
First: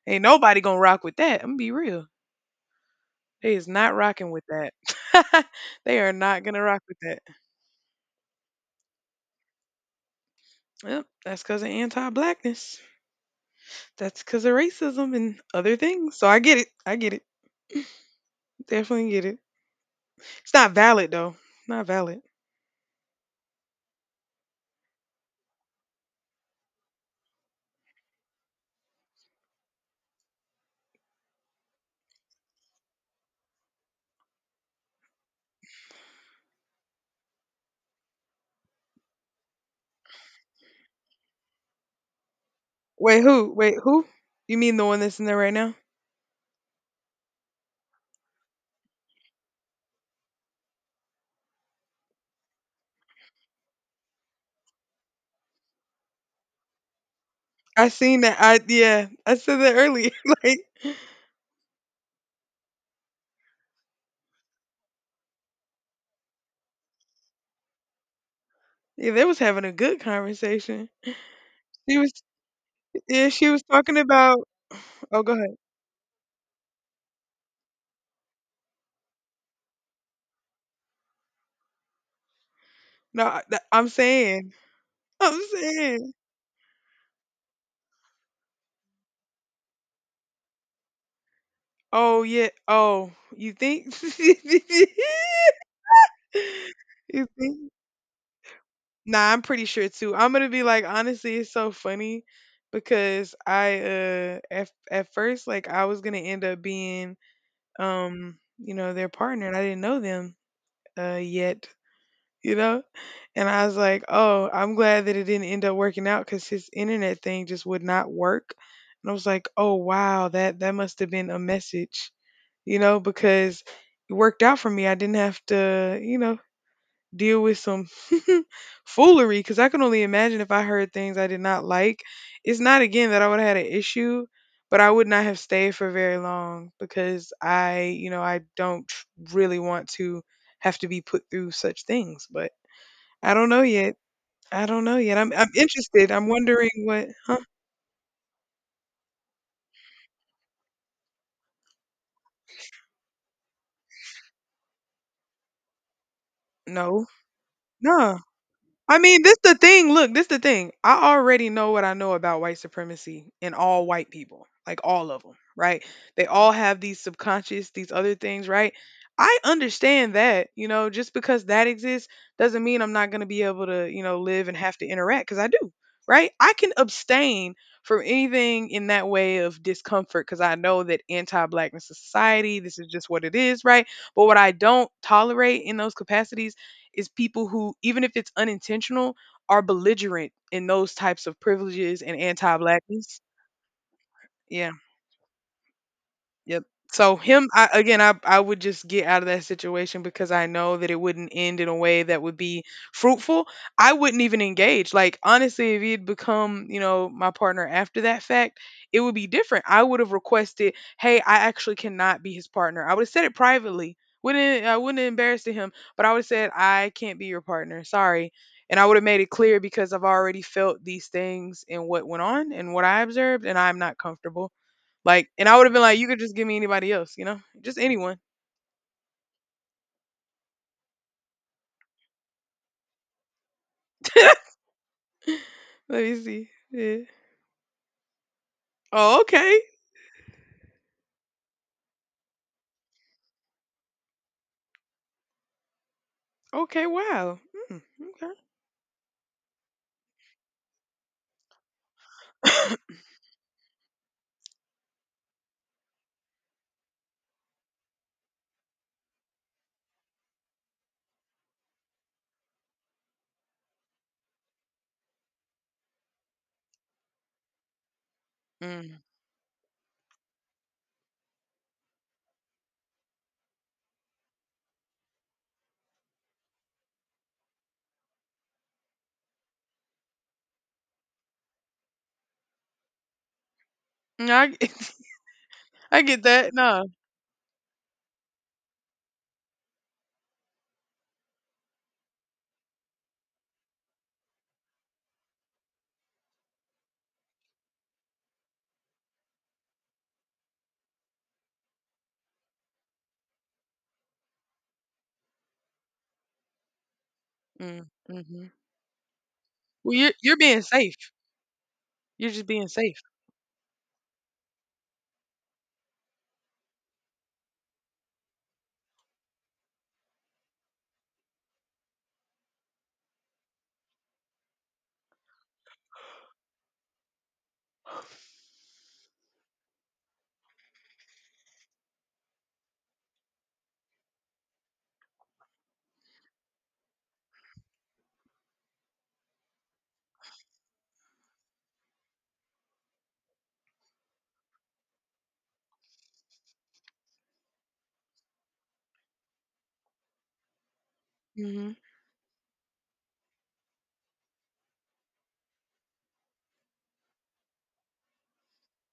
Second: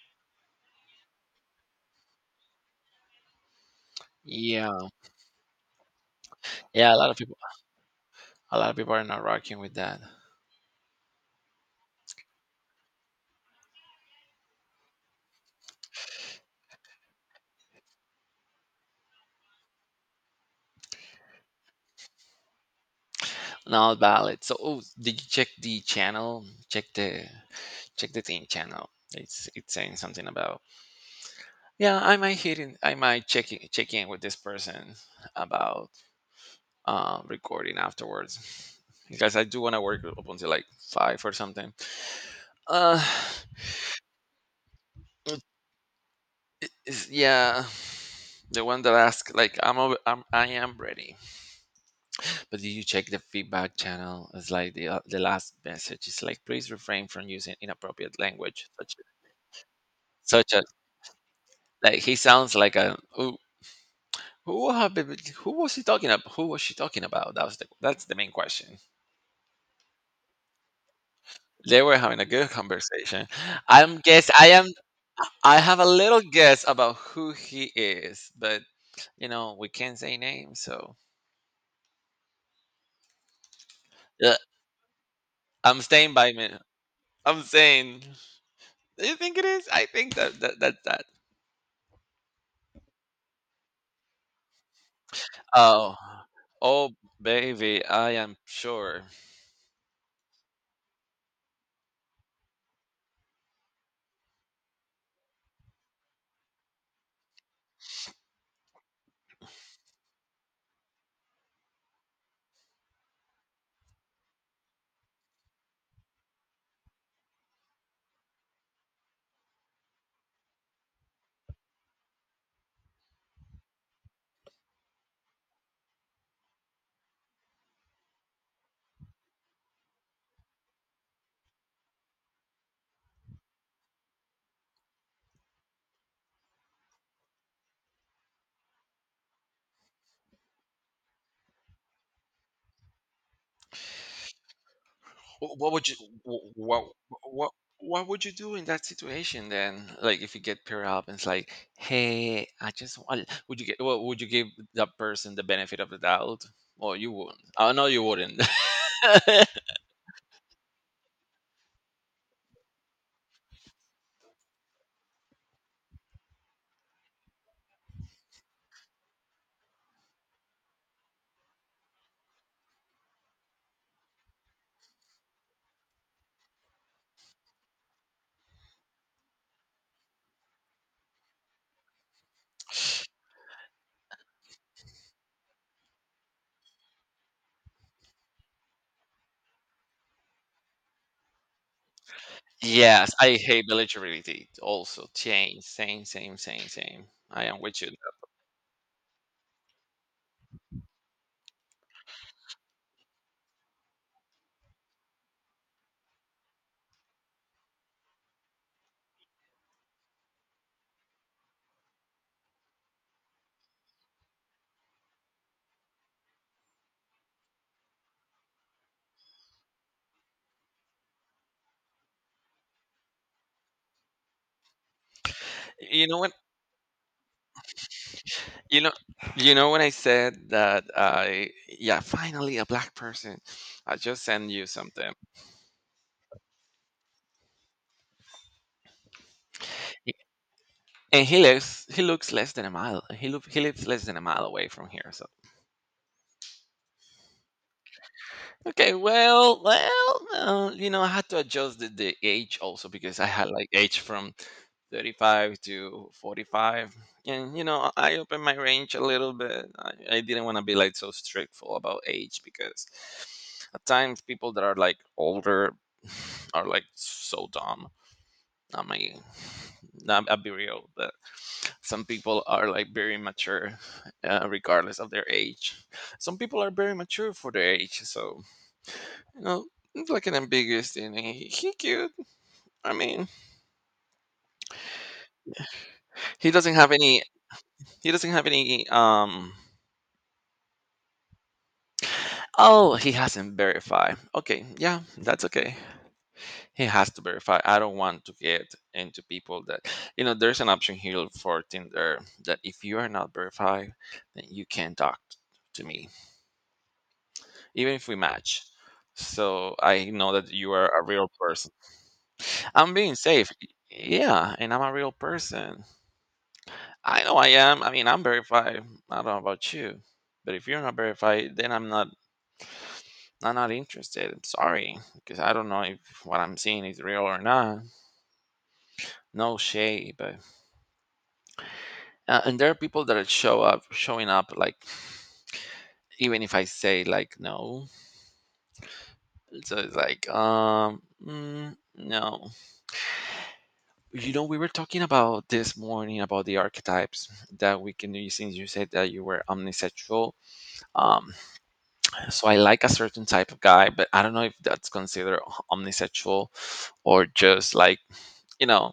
B: Ain't nobody gonna rock with that. I'm gonna be real. They is not rocking with that.
A: Yeah,
B: they are not gonna rock
A: yeah, a
B: with
A: lot of
B: that.
A: people, a lot of people are not rocking with that.
B: Yep, that's because of anti blackness. That's cause of racism and other things. So I get it. I get it. Definitely get it. It's not valid though. Not valid.
A: Not valid. So, oh, did you check the channel? Check the, check the thing channel. It's it's saying something about, yeah. I might hit in. I might check in, check in with this person about, uh, recording afterwards, because I do want to work up until like five or something. Uh,
B: Wait, who? Wait, who? You mean the one that's in there right now?
A: it's- yeah. The one that asked like, I'm over, I'm, I am ready. But did you check the feedback channel? It's like the, uh, the last message is like, please refrain from using
B: I
A: inappropriate
B: seen that. I
A: language, such,
B: yeah. I said that earlier.
A: such as,
B: like
A: like, he sounds like a who, who have been- who was he talking about? Who was she talking about? That was the, that's the main question.
B: yeah, they was having a good conversation.
A: They were
B: She was
A: having a good
B: yeah.
A: conversation.
B: She was talking
A: I'm guess
B: about.
A: I am,
B: Oh, go ahead.
A: I have a little guess about who he is, but you know, we can't say names, so,
B: No, I, th- I'm
A: yeah,
B: saying. I'm
A: I'm
B: saying.
A: staying by me. I'm saying, do you think it is? I think that that that, that,
B: Oh yeah. Oh, you think?
A: oh, oh,
B: you think?
A: baby, I am sure.
B: Nah, I'm pretty sure too. I'm gonna be like, honestly, it's so funny because I uh at at first like I was gonna end up being um you know their partner and I didn't know them uh yet, you know, and I was like oh I'm glad that it didn't end up working out because his internet thing just would not work. And I was like oh wow that that must have been a message, you know, because it worked out for me. I didn't have to, you know, deal with some foolery because I can only imagine if I heard things I did not like. It's not again that I would have had an issue, but I would not have stayed for very long because I, you know, I don't tr- really want to have to be put through such things. But I don't know yet. I don't know yet. I'm I'm
A: Wh- What would you
B: interested. I'm
A: wh-
B: wondering
A: what
B: what.
A: what what would you do in that situation then? Like, if you get paired up and it's like, hey, I just want, would you get, well, would you give that person the benefit of the doubt? Or
B: No,
A: you wouldn't. Oh, no, you
B: no.
A: wouldn't.
B: I mean, this the thing. Look, this the thing. I already know what I know about white supremacy and all white people, like all of them, right? They all have these subconscious, these other things, right? I understand that, you know, just because that exists doesn't mean I'm not going to be able to, you know, live and have to interact because I do, right? I can abstain from anything in that way of discomfort because I know that anti blackness is society, this is just what it is, right? But what I don't tolerate in those capacities is people who, even if it's unintentional, are belligerent in those types of privileges and
A: Yes,
B: anti-blackness.
A: I hate belligerity.
B: Yeah.
A: Also, same, same, same,
B: Yep.
A: same, same.
B: So
A: I
B: him,
A: am
B: I,
A: with you.
B: again, I I would just get out of that situation because I know that it wouldn't end in a way that would be fruitful. I wouldn't even engage. Like honestly, if he had become, you know, my partner after that fact, it would be different. I would have requested, hey, I actually cannot be his partner. I would have said it privately. Wouldn't I wouldn't have embarrassed him, but I would have said I can't be your partner. Sorry. And I would have made it clear because I've already felt these things and what went on and what I observed, and I'm not comfortable. Like, and I would have been like, you
A: You
B: could
A: know, when
B: just give me anybody else, you know, just anyone.
A: You know, you know when I said that I, yeah, finally a black person. I just send you something,
B: Let me see. Yeah. Oh, okay.
A: and he lives. He looks less than a mile. He look, he lives less than a mile away from here. So.
B: Okay. Wow. Mm,
A: Okay, well, well, uh, you know, I had to adjust the, the age
B: okay.
A: also, because I had like age from thirty-five to forty-five. And, you know, I opened my range a little bit. I, I didn't want to be like so strictful about age, because at times people that are like older are like so dumb. I
B: mm.
A: mean, not, I'll be real, but some people are like very mature, uh, regardless of their age. Some people are very mature for their age. So, you know, it's like an ambiguous thing. He, he cute. I mean,
B: No, I, get- I get
A: he
B: that.
A: doesn't
B: No.
A: have any. He doesn't have any. Um. Oh, he hasn't verified. Okay, yeah, that's okay. He has to verify. I don't want to get into people that, you know. There's an option here for Tinder that if you are not verified, then you can talk t- to me,
B: Mm,
A: even if we
B: hmm.
A: match. So
B: Well,
A: I
B: you're
A: know
B: you're
A: that
B: being
A: you are
B: safe.
A: a real person.
B: You're just being
A: I'm
B: safe.
A: being safe. Yeah, and I'm a real person. I know I am. I mean, I'm verified. I don't know about you, but if you're not verified, then I'm not. I'm not interested. I'm sorry, because I don't know if what I'm seeing is real or not. No shade, but uh, and there are people that are show up, showing up, like, even if I say like no. So it's like, um mm, no. You know, we were talking about this morning about the archetypes that we can use. Since you said that you were omnisexual, um.
B: Hmm.
A: So I like a certain type of guy, but I don't know if that's considered o- omnisexual or just like, you know,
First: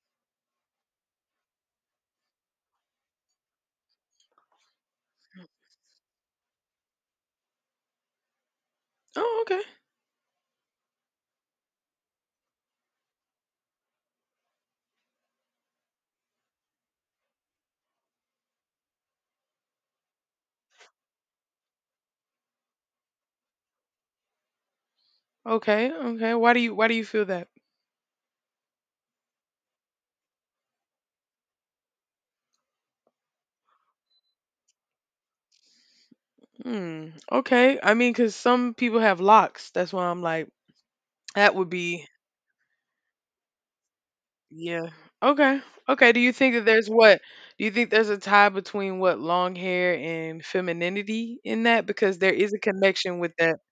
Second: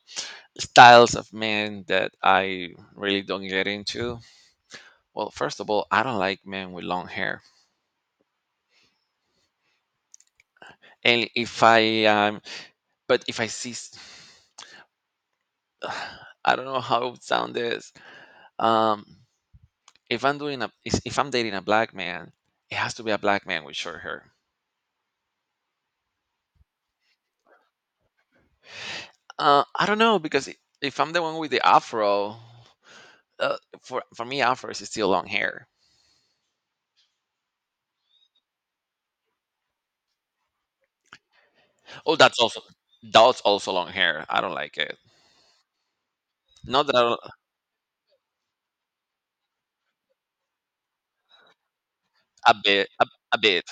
A: styles of men that I really don't get into. Well, first of all, I don't like men with long hair.
B: Oh, okay.
A: And if I um but if I see s- I don't know how it would sound this. Um if I'm doing a is- if I'm dating a black man, it has to be a black man with short hair.
B: Okay. Okay. Why do you Why do you feel that?
A: Uh I don't know because i- if I'm the one with the afro, uh, for for me afro is still long hair.
B: Hmm. Okay. I mean, because some people have locks. That's why I'm like, that would be.
A: Oh, that's also, that's also long hair. I don't like
B: Yeah.
A: it.
B: Okay. Okay. Do you think that
A: Not
B: there's
A: that I don't,
B: what? Do you think there's a tie between what long hair and femininity in that? Because there is
A: a
B: a
A: bit, a,
B: connection with
A: a
B: that.
A: bit.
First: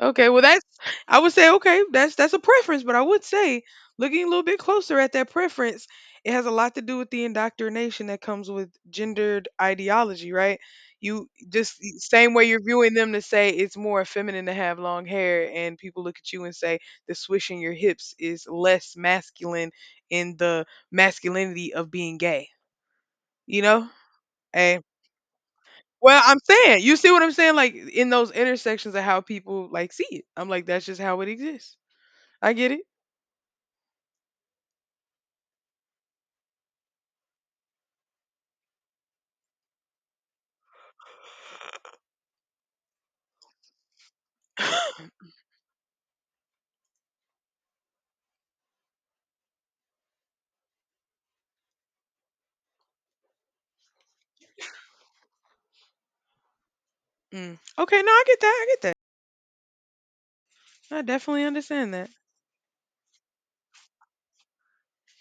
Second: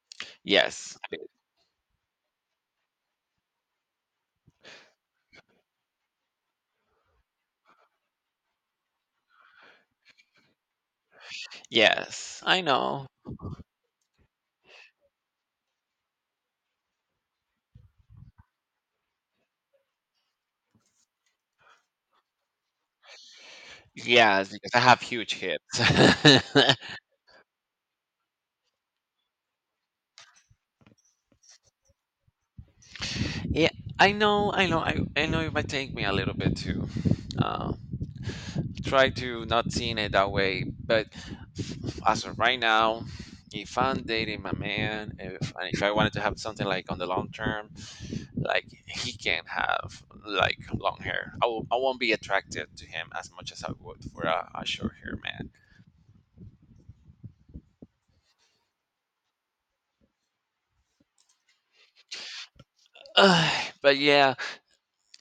B: Okay, well that's.
A: Yes, a
B: I
A: bit.
B: would say okay, that's that's a preference, but I would say looking a little bit closer at that preference, it has a lot to do with the indoctrination that comes with gendered ideology, right? You just y- same
A: Yes,
B: way
A: I
B: you're viewing
A: know.
B: them to say it's more feminine to have long hair and people look at you and say the swishing your hips is less masculine in the masculinity of being gay, you know?
A: Yes, because I
B: And
A: have huge hips.
B: well, I'm saying, you see what I'm saying? Like in those intersections of how people like see it. I'm like, that's just how it exists. I get it.
A: Yeah, I know. I know. I, I know it might take me a little bit to uh, try to not seeing it that way. But f- as of right now, if I'm dating my man, if and if I wanted to have something like on the long term, like he can have like long hair. I w- I won't be attracted to him as much as I would for a, a short hair man.
B: Mm. Okay, no, I get that. I get that. I definitely understand that.
A: Ugh, but yeah,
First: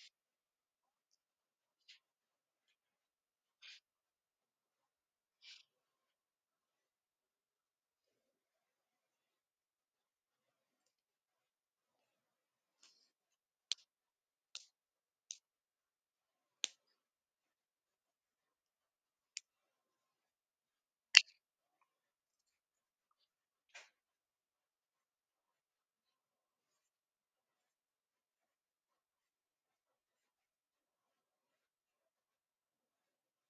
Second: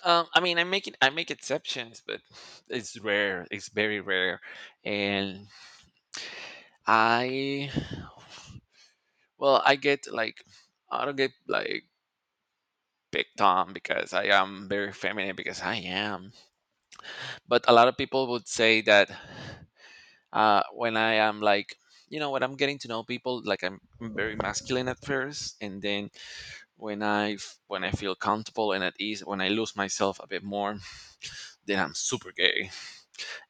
A: um, I mean, I make it, I make exceptions, but it's rare. It's very rare, and I, well, I get like, I don't get like picked on because I am very feminine because I am. But a lot of people would say that. Uh, when I am like, you know, when I'm getting to know people, like I'm very masculine at first, and then when I f- when I feel comfortable and at ease, when I lose myself a bit more, then I'm super gay,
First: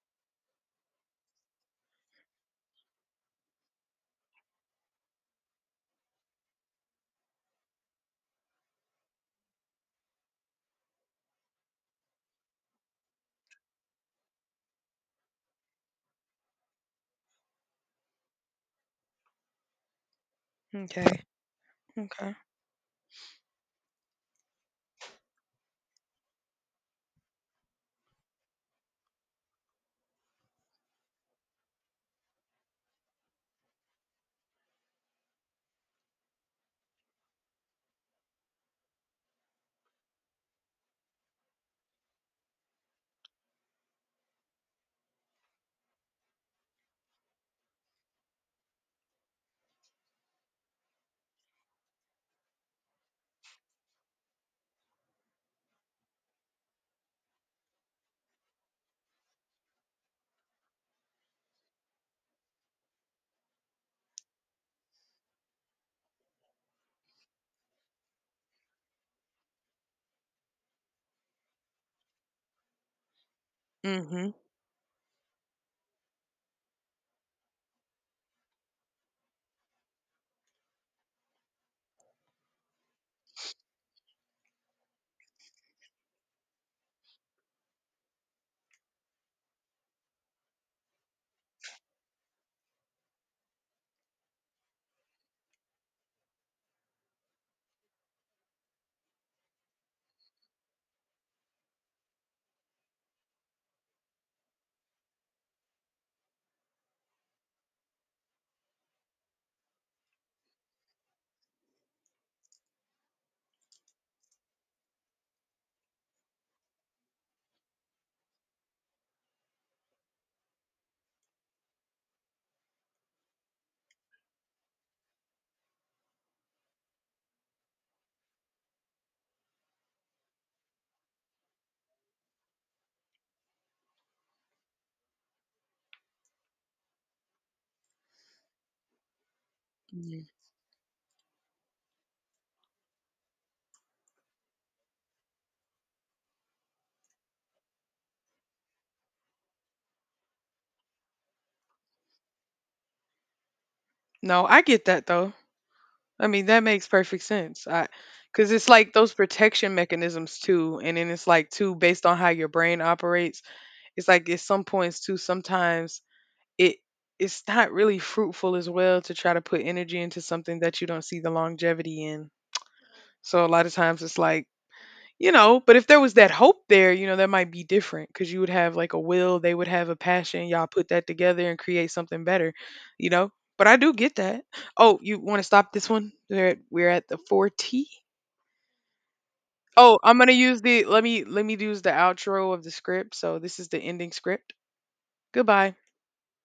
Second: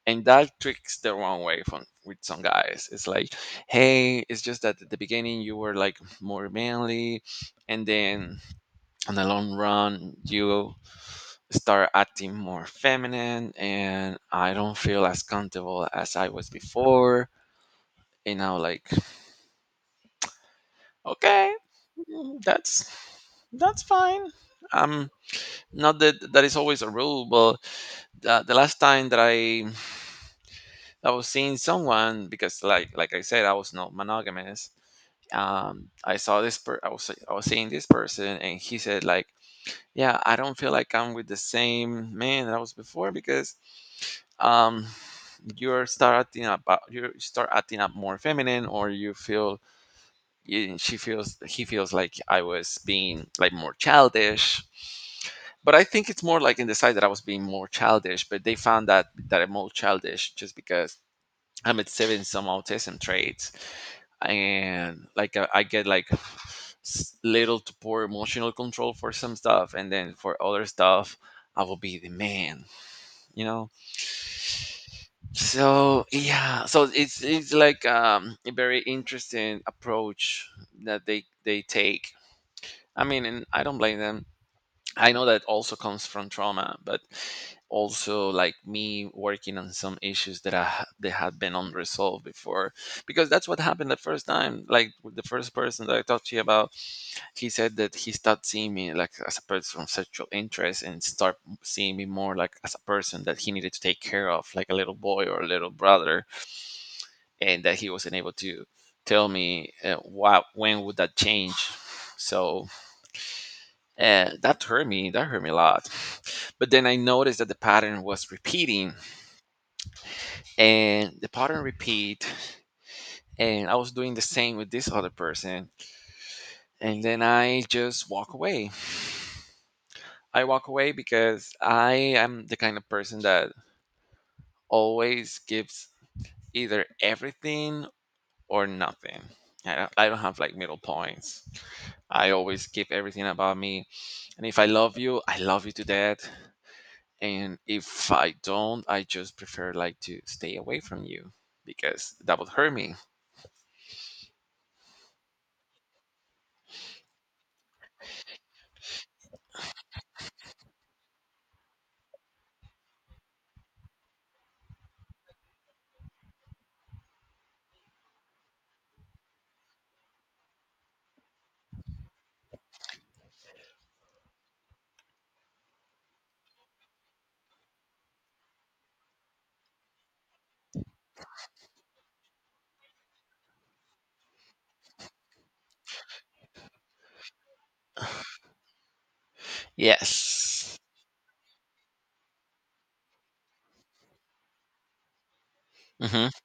A: and that tricks the wrong way from with some guys. It's like, hey, it's just that at the beginning you were like more manly, and then on the long run you start acting more feminine, and I don't feel as comfortable as I was before, and now like
B: Okay.
A: okay.
B: Okay.
A: Mm, that's that's fine. Um, Not that that is always a rule, but uh, the last time that I I was seeing someone because like like I said I was not monogamous. Um, I saw this per I was I was seeing this person and he said like, yeah, I don't feel like I'm with the same man that I was before because um you're starting up uh, you start acting up more feminine or you feel you, she feels he feels like I was being like more childish. But I think it's more like in the side that I was being more childish, but they found that that I'm more childish just because I'm exhibiting some autism traits, and like I, I get like s- little to poor emotional control for some stuff, and then for other stuff I will be the man, you know.
B: Mhm.
A: So yeah, so it's it's like um, a very interesting approach that they they take. I mean, and I don't blame them. I know that also comes from trauma, but also like me working on some issues that i ha- that had been unresolved before because that's what happened the first time, like with the first person that I talked to you about. He said that he stopped seeing me like as a person of sexual interest and start seeing me more like as a person that he needed to take care of, like a little boy or a little brother, and that he wasn't able to tell me uh, what, when would that change. So uh, that hurt me, that hurt me a lot. But then I noticed that the pattern was repeating and the pattern repeat, and I was doing the same with this other person, and then I just walk away. I walk away because I am the kind of person that always gives either everything or nothing. I don't, I don't
B: Mm.
A: have like middle points. I always give everything about me. And if I love you, I love you to death. And if I don't, I just prefer like to stay away from you because that would hurt me.
B: No, I get that though. I mean, that makes perfect sense. I cuz it's like those protection mechanisms too, and then it's like too based on how your brain operates. It's like at some points too sometimes it it's not really fruitful as well to try to put energy into something that you don't see the longevity in. So a lot of times it's like you know but if there was that hope there you know that might be different because you would have like a will they would have a passion y'all put that together and create something better, you know, but I do get that. Oh you want to stop this one. We're at, we're at the forty. Oh I'm gonna use
A: Yes.
B: the let me let me use the outro of the script so this is the ending script. Goodbye.
A: Mhm.